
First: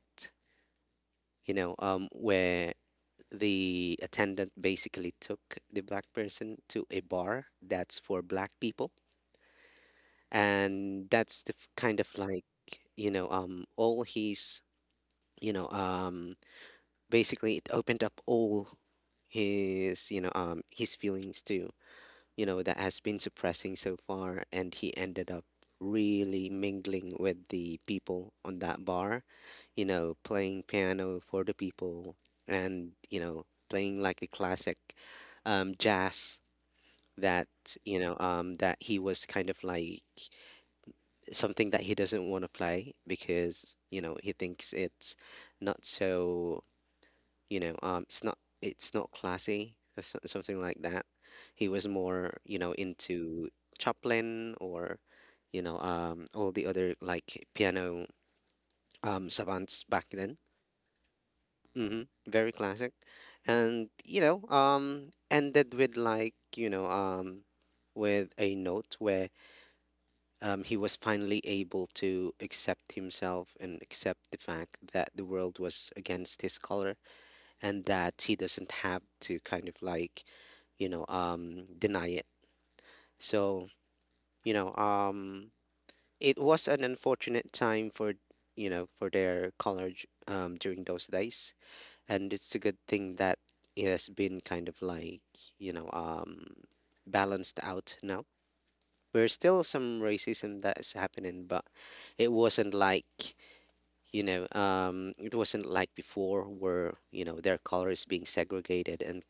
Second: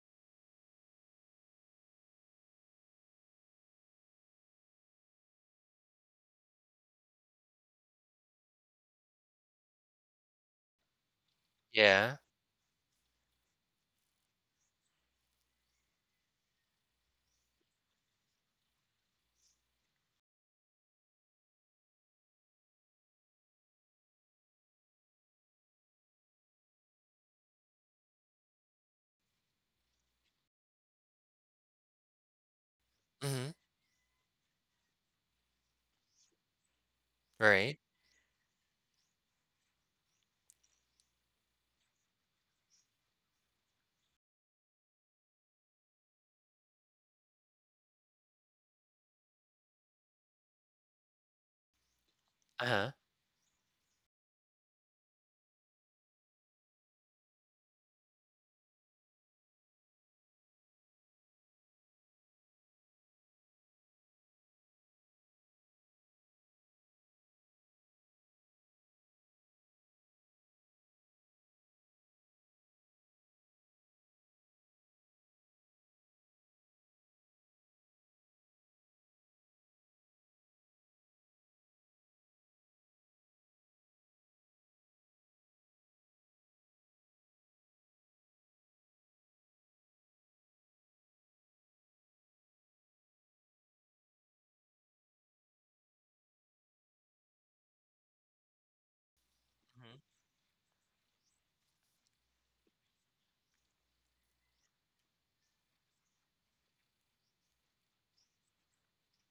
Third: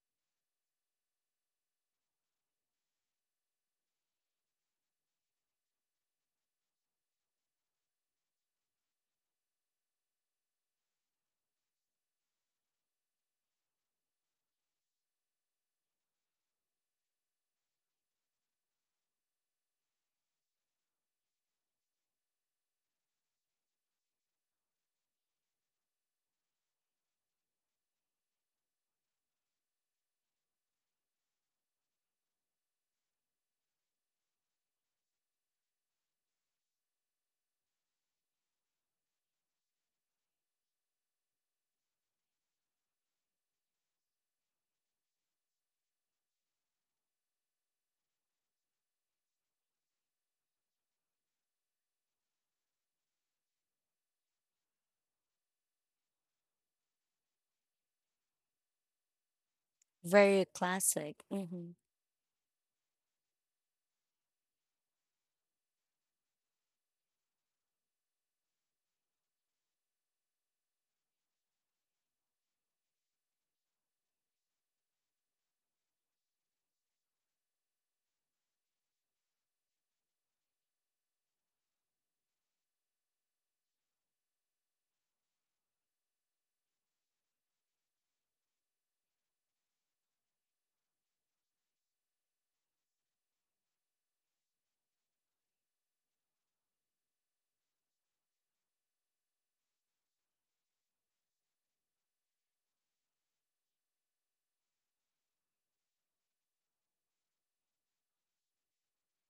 Speaker 3: where the attendant basically took the black person to a bar that's for black people, and kind of
Speaker 2: Yeah.
Speaker 3: like, all his, you know um basically it opened up all his, his feelings to, you know, that has been suppressing so far. And he ended up really mingling with the people on that bar, you know, playing piano for the people and, you know,
Speaker 2: Mhm.
Speaker 3: playing like a classic, jazz, that,
Speaker 2: Right.
Speaker 3: that he was kind of like, something that he doesn't want to play because, you know, he thinks it's not so, it's not classy or something like that. He was more, you know,
Speaker 2: Uh-huh.
Speaker 3: into Chaplin or, all the other like piano savants back then.
Speaker 1: very classic. Mhm.
Speaker 3: Very classic. And, ended with like, with a note where he was finally able to accept himself and accept the fact that the world was against his color, and that he doesn't have to kind of like, deny it. So, you know, um, it was an unfortunate time for, you know, for their college, during those days. And it's a good thing that it has been kind of like, you know, um, balanced out now. There's still
Speaker 2: Mhm.
Speaker 3: some racism that is happening, but it wasn't like, it wasn't like before where, you know, their color is being segregated and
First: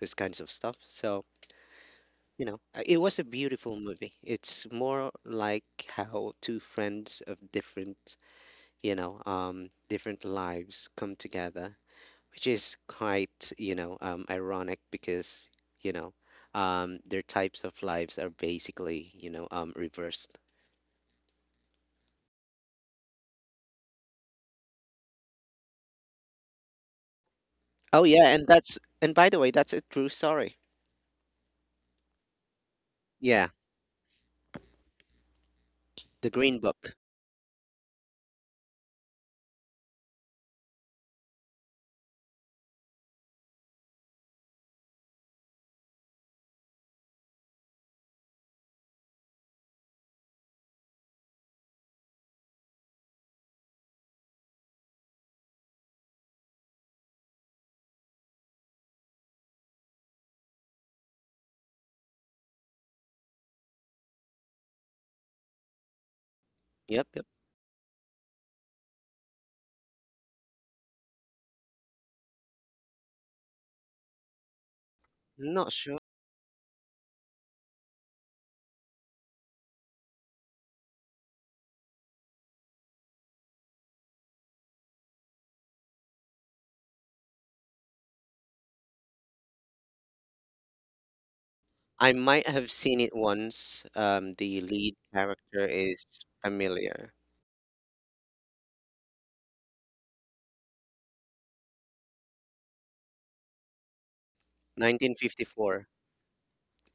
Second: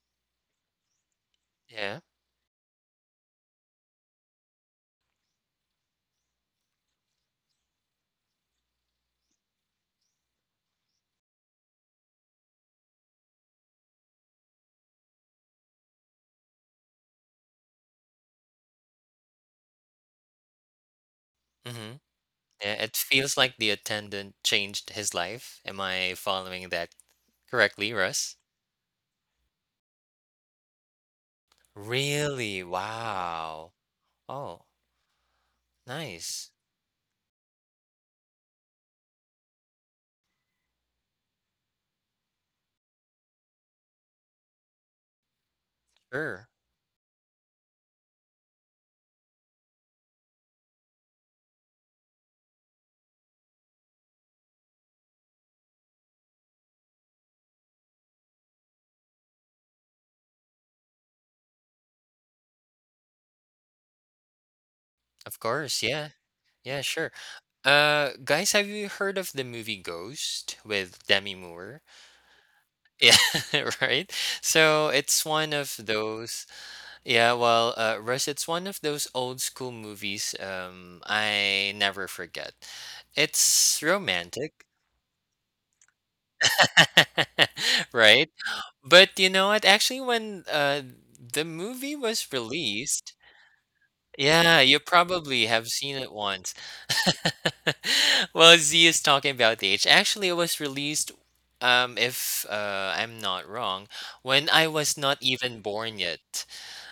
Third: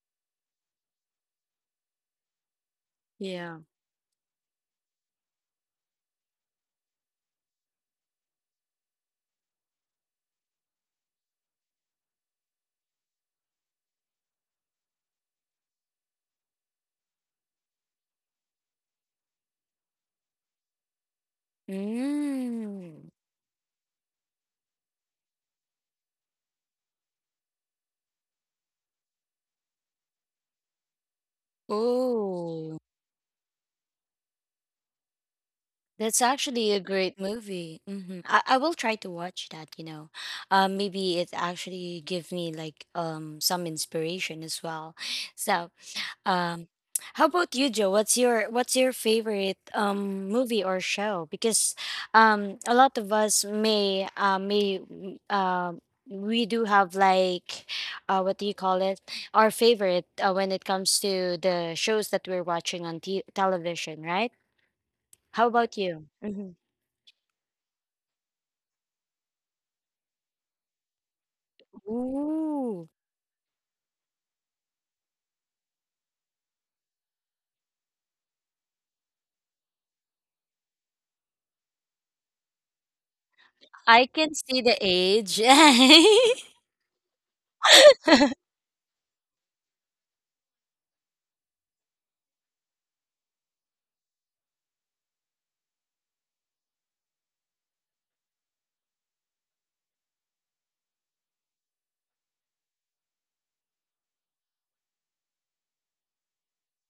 Speaker 3: those kinds of stuff. So,
Speaker 2: Yeah.
Speaker 3: it was a
Speaker 1: Yeah.
Speaker 3: beautiful movie. It's more like how two friends of different, different lives come together, which is quite, ironic because, you know their types of lives are basically, reversed.
Speaker 2: Mhm. Yeah, it
Speaker 1: Mm.
Speaker 2: feels like the attendant changed his life. Am I following that correctly,
Speaker 3: Oh yeah,
Speaker 2: Russ?
Speaker 3: and that's, and by the way, that's a true story.
Speaker 2: Really?
Speaker 1: Ooh,
Speaker 3: Yeah.
Speaker 2: Wow. Oh,
Speaker 1: that's
Speaker 3: The
Speaker 2: nice.
Speaker 3: Green
Speaker 1: actually a
Speaker 3: Book.
Speaker 1: great movie. Hmm. I will try to watch that, you know. Maybe it actually give me like some inspiration as well. So
Speaker 2: Sure.
Speaker 1: Um, how about you, Joe? What's your favorite movie or show? Because a lot of us may we do have like what do you call it? Our favorite when it comes to the shows that we're watching on television, right?
Speaker 2: Of
Speaker 1: How about
Speaker 2: course.
Speaker 1: you?
Speaker 2: Yeah.
Speaker 1: Hmm.
Speaker 2: Yeah,
Speaker 3: Yep.
Speaker 2: sure. Guys, have you heard of the movie Ghost with Demi Moore?
Speaker 1: Ooh,
Speaker 2: Yeah, right. So it's one
Speaker 3: Not
Speaker 2: of
Speaker 3: sure.
Speaker 2: those. Yeah, well, Russ, it's one of those old school movies. I never forget. It's
Speaker 1: I can see
Speaker 2: romantic,
Speaker 1: the age.
Speaker 2: right? But you know what? Actually, when the movie
Speaker 3: I
Speaker 2: was
Speaker 3: might have seen
Speaker 2: released,
Speaker 3: it once. The
Speaker 2: yeah, you
Speaker 3: lead
Speaker 2: probably
Speaker 3: character
Speaker 2: have seen
Speaker 3: is
Speaker 2: it once.
Speaker 3: familiar.
Speaker 2: Well, Z is talking about the age. Actually, it was released, if I'm not wrong, when I was not even
Speaker 3: 1954.
Speaker 2: born yet.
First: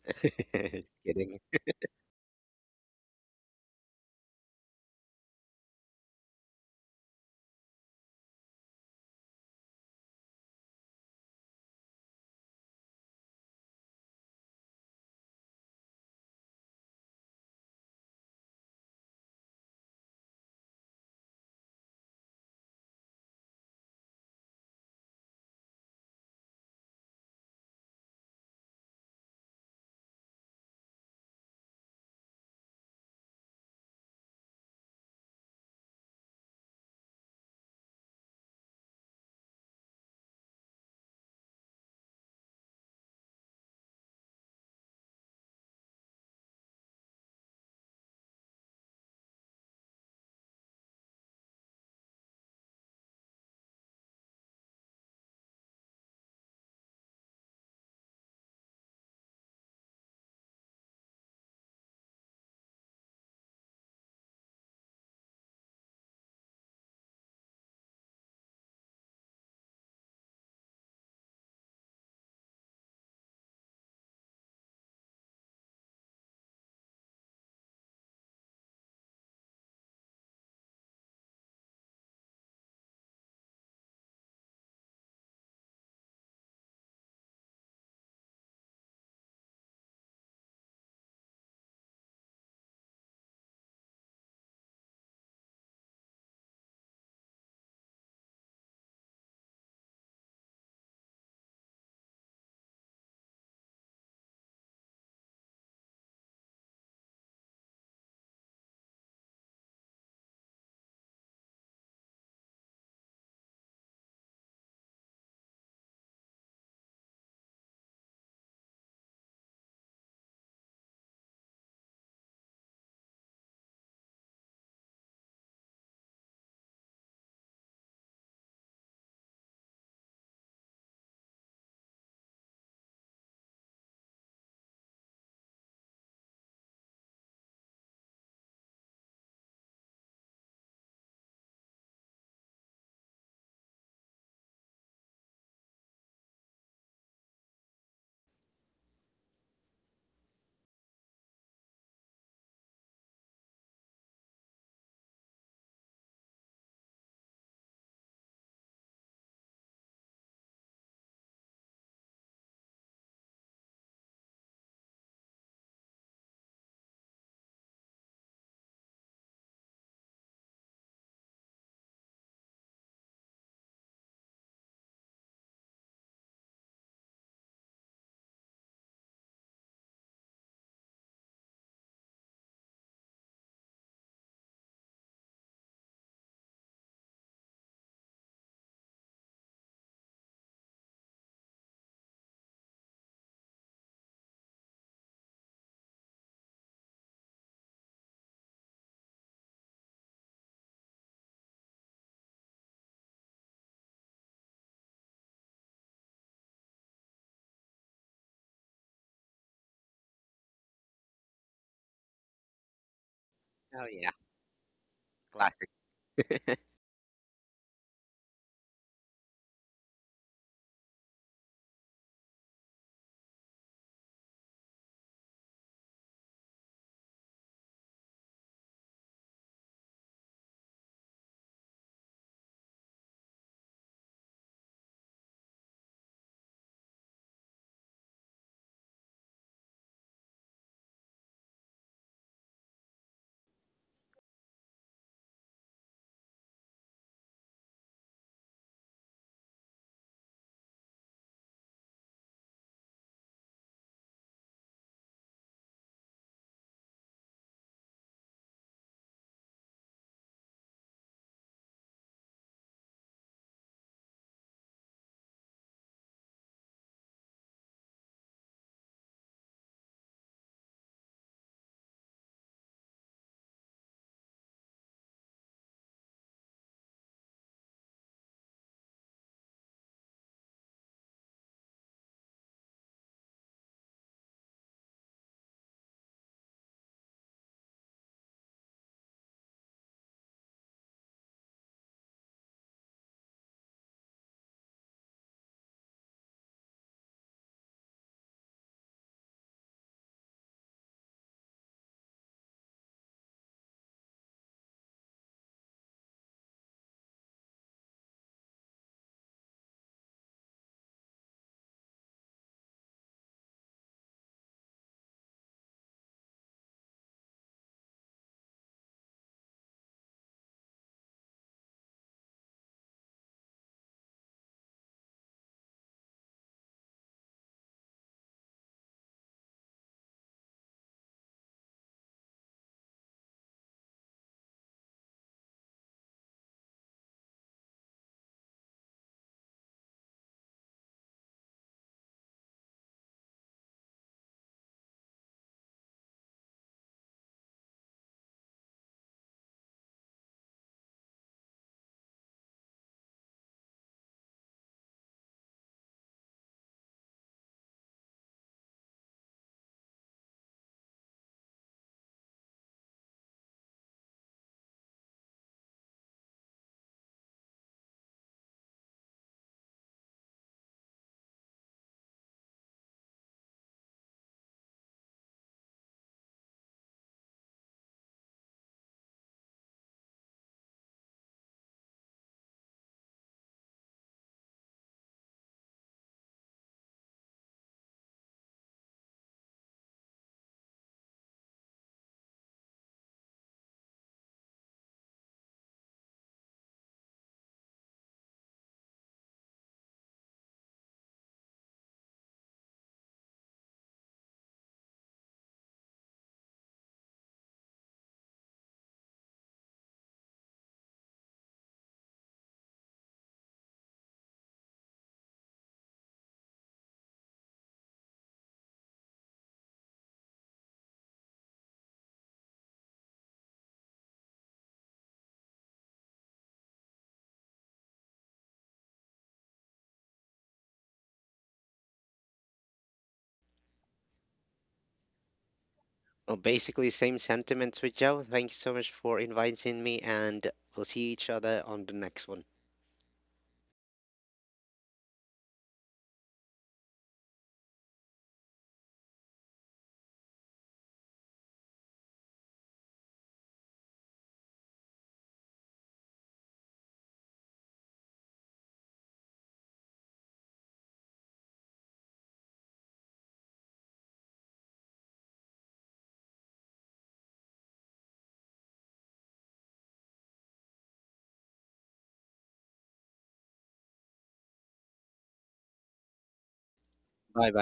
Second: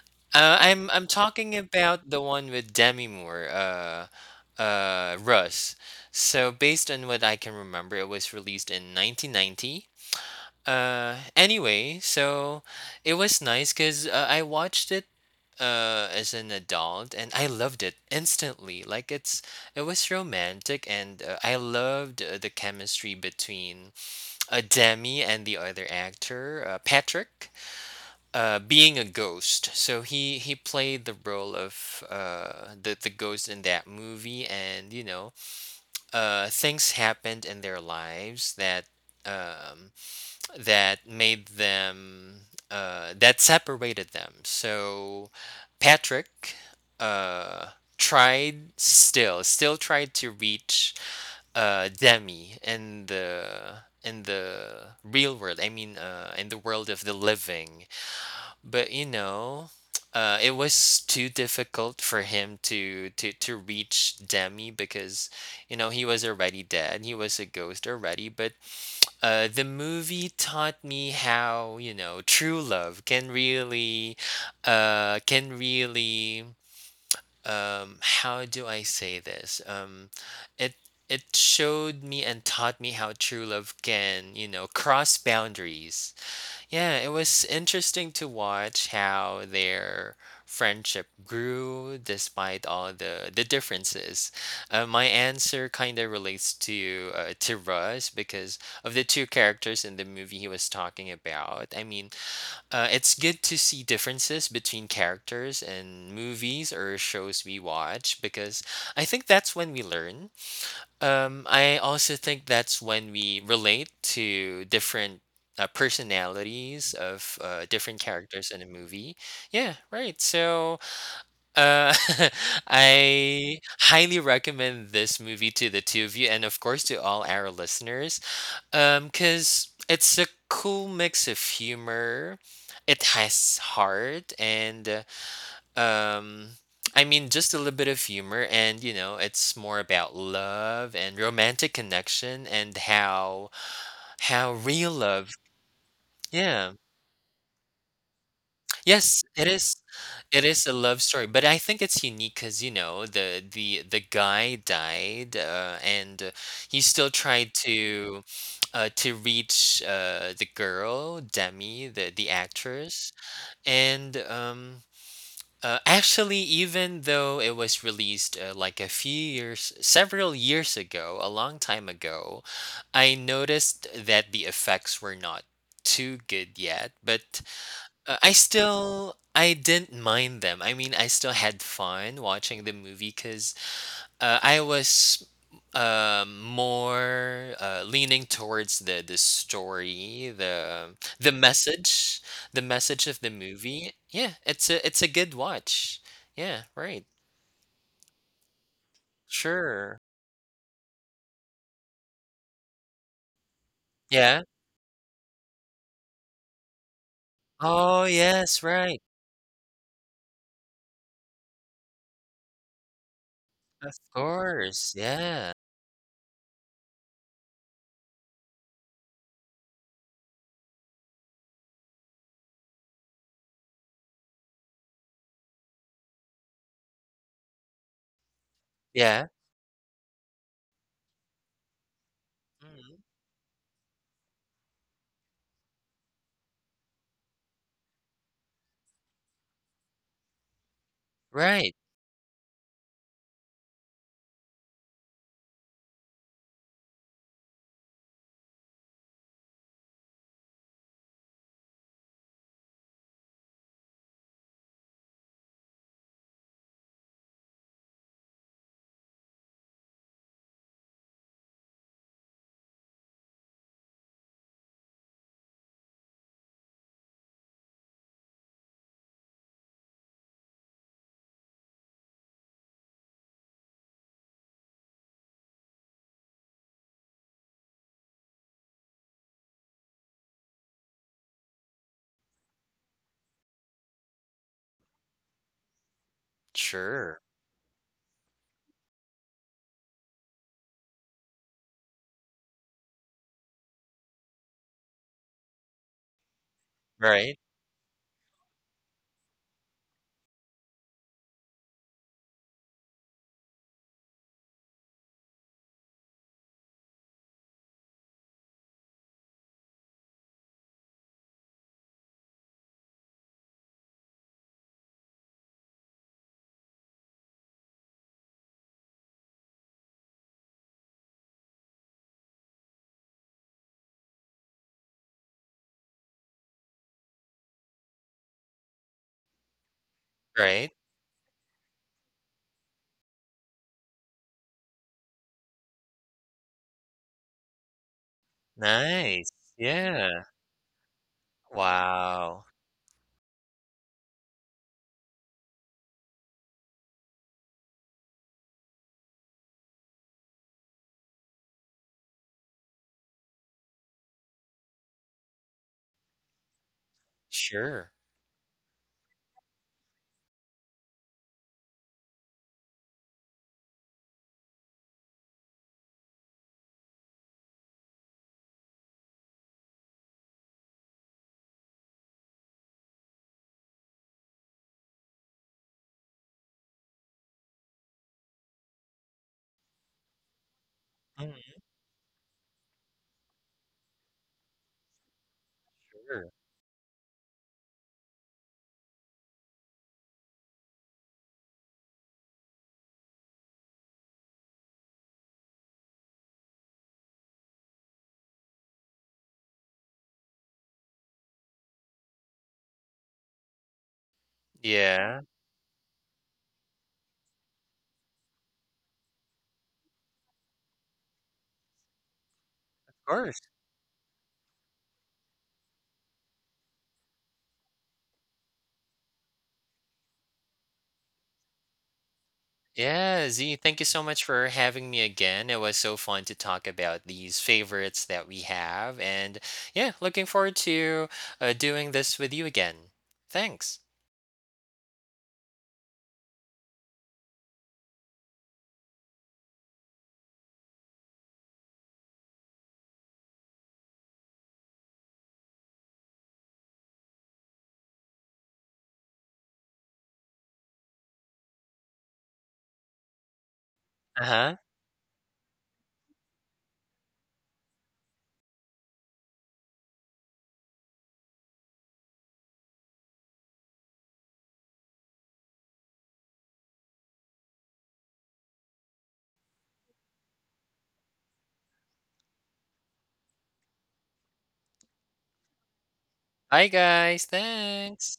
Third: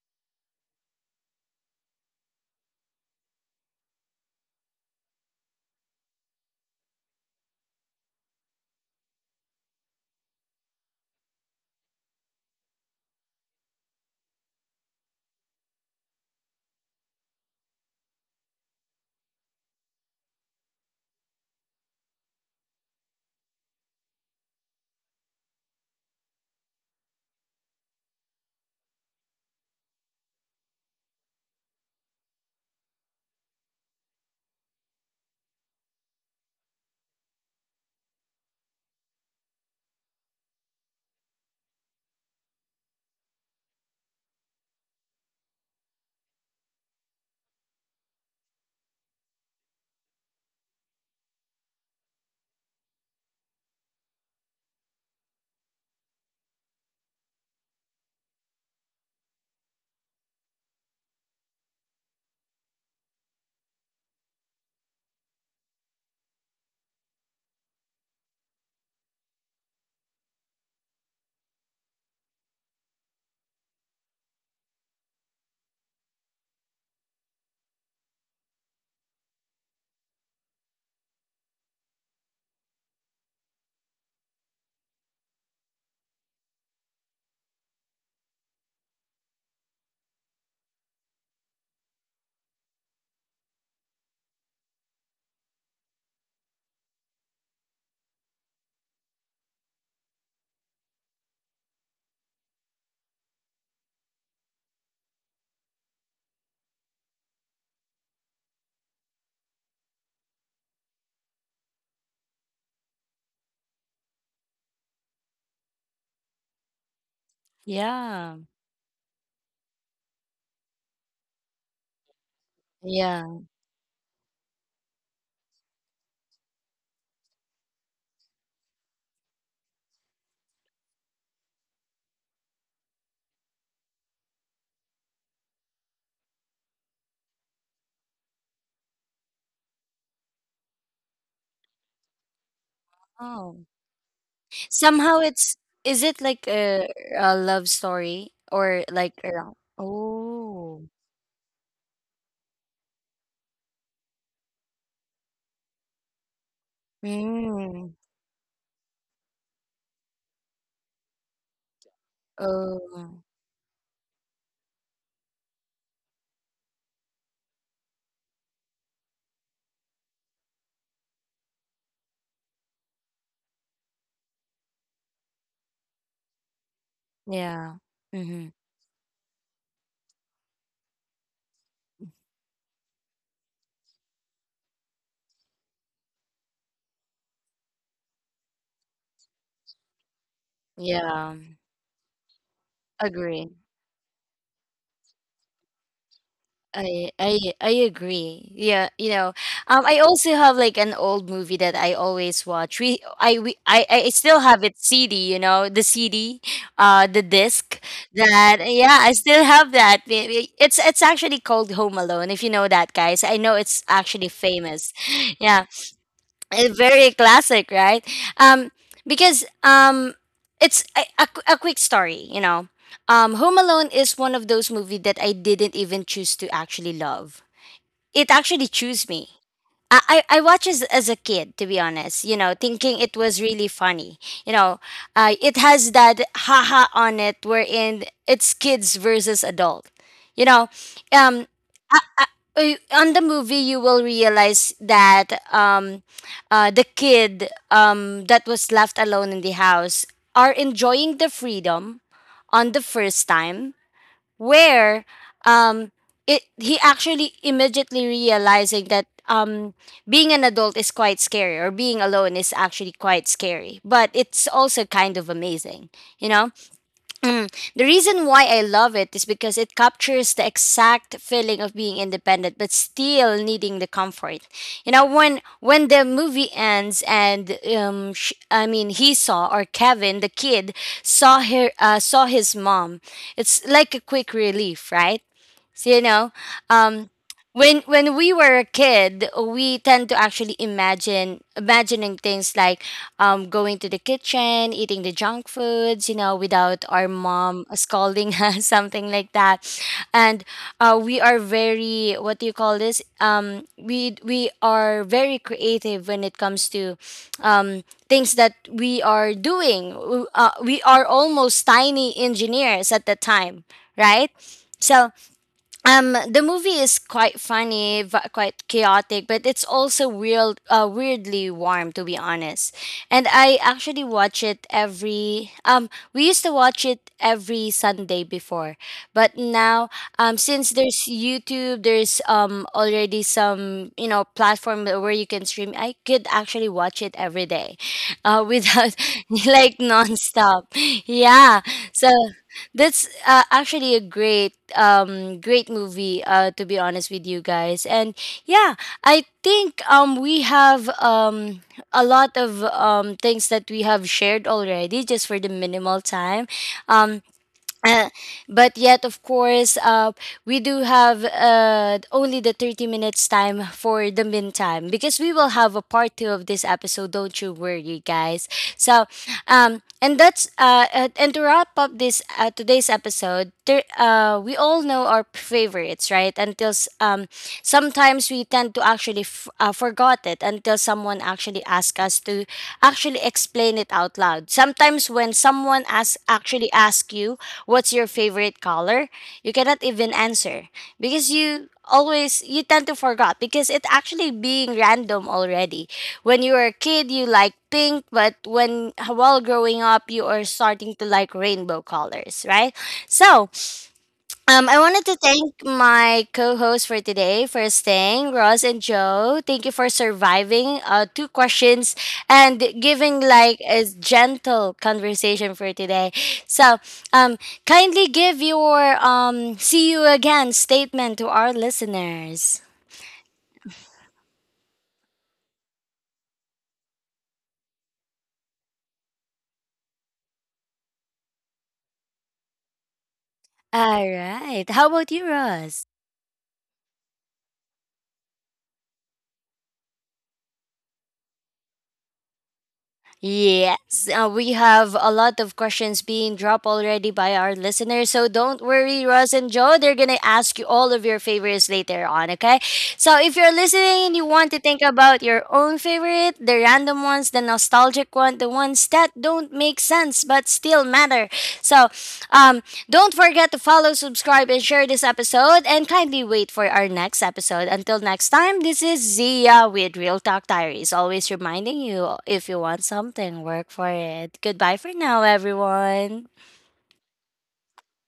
Speaker 3: Just
Speaker 2: I'm
Speaker 3: kidding.
Speaker 2: talking about the one with Demi Moore, Russ. So based on what I can remember, it was released in 1990. Anyway, so it was nice because I watched it as an adult and I loved it instantly. Like it was romantic and I loved the chemistry between Demi and the other actor, Patrick, being a ghost. So he played the role of the ghost in that movie and you know, things happened in their lives that um that made them that separated them. So Patrick uh, tried still tried to reach Demi in the real world. I mean, in the world of the living. But you know. It was too difficult for him to reach Demi because you know he was already dead he was a ghost already but the movie taught me how, you know, true love can can really, how do I say this? It it showed me and taught me how true love can, you know, cross boundaries. Yeah, it was interesting to watch how their friendship grew despite all the differences. My answer kind of relates to Russ because of the two characters in the movie he was talking about. I mean, it's good to see differences between characters in movies or shows we watch because I think that's when we learn. I also think that's when we relate to different personalities of different
Speaker 1: Yeah.
Speaker 2: characters in a movie. Yeah, right. So uh,
Speaker 1: Yeah.
Speaker 2: I highly recommend this movie to the two of you, and of course to all our listeners, because it's a cool mix of humor. It has heart and um, I mean, just a little bit of humor, and you know, it's more about love and romantic connection and
Speaker 1: Oh.
Speaker 2: how real
Speaker 1: Somehow
Speaker 2: love.
Speaker 1: it's is it like
Speaker 2: Yeah.
Speaker 1: a love story or like
Speaker 2: Yes,
Speaker 1: a
Speaker 2: it is. It is a
Speaker 1: oh
Speaker 2: love story, but I think it's unique because you know the guy died, and he still tried
Speaker 1: mm,
Speaker 2: to reach the girl Demi, the actress,
Speaker 1: oh
Speaker 2: and actually, even though it was released like several years ago, a long time ago, I noticed that the effects were not too good yet, but
Speaker 1: yeah
Speaker 2: I
Speaker 1: mm-hmm.
Speaker 2: still I didn't mind them. I mean, I still had fun watching the movie cuz I was more leaning towards the story, the
Speaker 1: Yeah,
Speaker 2: message, the message of the
Speaker 1: agree.
Speaker 2: movie. Yeah, it's a good watch. Yeah, right.
Speaker 1: I agree. Yeah, you know, I
Speaker 2: Sure.
Speaker 1: also have like an old movie that I always watch. We I still
Speaker 2: Yeah.
Speaker 1: have it CD. You know, the CD, the disc.
Speaker 2: Oh
Speaker 1: That
Speaker 2: yes,
Speaker 1: yeah,
Speaker 2: right.
Speaker 1: I still have that. It's actually called Home Alone. If you know that, guys, I know it's
Speaker 3: Oh
Speaker 2: Of
Speaker 3: yeah,
Speaker 1: actually famous.
Speaker 2: course. Yeah.
Speaker 1: Yeah,
Speaker 3: classic.
Speaker 1: very classic, right? Um because um it's a quick story, you know. Home Alone is one of those movies that I didn't even choose to actually love. It actually chose me.
Speaker 2: Yeah.
Speaker 1: I watched as a kid, to be honest, you know, thinking
Speaker 2: Mhm.
Speaker 1: it was really funny. you know it has that haha on it, wherein it's kids versus adult, you know um
Speaker 2: Right.
Speaker 1: on the movie. You will realize that the kid that was left alone in the house are enjoying the freedom on the first time, where um it he actually immediately realizing that being an adult is quite scary, or being alone is actually quite scary, but it's also kind of amazing, you know. Mm. The reason why I love it is because it captures the exact feeling of being independent but still needing the comfort. You know, when the movie ends and I mean he saw, or Kevin the kid saw her, saw his mom. It's like a quick relief, right? So, you know, um,
Speaker 2: Sure.
Speaker 1: when we were a kid, we tend to actually imagine imagining things like, going to the kitchen, eating the junk foods, you know, without our
Speaker 2: Right.
Speaker 1: mom scolding us, something like that. And we are very, what do you call this? We are very creative when it comes to, things that we are doing. We are almost tiny engineers at the time, right? So the movie is quite funny, quite chaotic, but it's also real, weirdly warm, to be honest. And I actually watch it every We used to watch it every Sunday before, but now, since
Speaker 2: Right.
Speaker 1: there's YouTube, there's already some, you know, platform where you can stream, I could actually watch it every day, without
Speaker 2: Nice.
Speaker 1: like
Speaker 2: Yeah.
Speaker 1: nonstop. Yeah. So
Speaker 2: Wow.
Speaker 1: that's actually a great great movie, to be honest with you guys. And yeah, I think we have a lot of things that we have shared already, just for the minimal time. Um
Speaker 2: Sure.
Speaker 1: uh, but yet, of course, we do have only the 30 minutes time for the meantime, because we will have a part 2 of this episode. Don't you worry, guys. So, and to wrap up this today's episode, there, we all know our favorites, right? Until sometimes we tend to actually forgot it until someone
Speaker 2: Mhm.
Speaker 1: actually asks us to actually explain it out loud. Sometimes when someone asks
Speaker 2: Sure.
Speaker 1: actually ask you, what's your favorite color? You cannot even answer, because you tend to forget, because it actually being random already. When you were a kid, you like pink, but when while growing up, you are starting to like rainbow colors, right? So I wanted to
Speaker 2: Yeah. Of
Speaker 1: thank my co-host for today for staying, Ross and Joe. Thank you for surviving two questions and giving
Speaker 2: course.
Speaker 1: like a gentle conversation for today. So, um, kindly give your see you again statement to our listeners.
Speaker 2: Yeah, Z, thank you so much for having me again. It was so fun to talk about these favorites that we have. And yeah, looking forward to doing this with you again. Thanks.
Speaker 1: All right. How about you, Ross?
Speaker 3: Well, basically same sentiments with Joe. Thank you so much for inviting me, and we'll see each other on the next one.
Speaker 1: Yes, we have a lot of questions being dropped already by our listeners. So don't worry, Ross and Joe. They're going to ask you all of your favorites later on, okay? So if you're listening and
Speaker 2: Uh
Speaker 1: you want
Speaker 2: huh.
Speaker 1: to think about your own favorite, the random ones, the nostalgic one, the ones that don't make sense but still matter. So um, don't forget to follow, subscribe, and share this episode. And kindly wait for our next episode. Until next time, this is Zia with Real Talk Diaries, always reminding you, if you want something, work for it. Goodbye for now, everyone.
Speaker 2: Bye, guys.
Speaker 3: Bye bye.
Speaker 2: Thanks.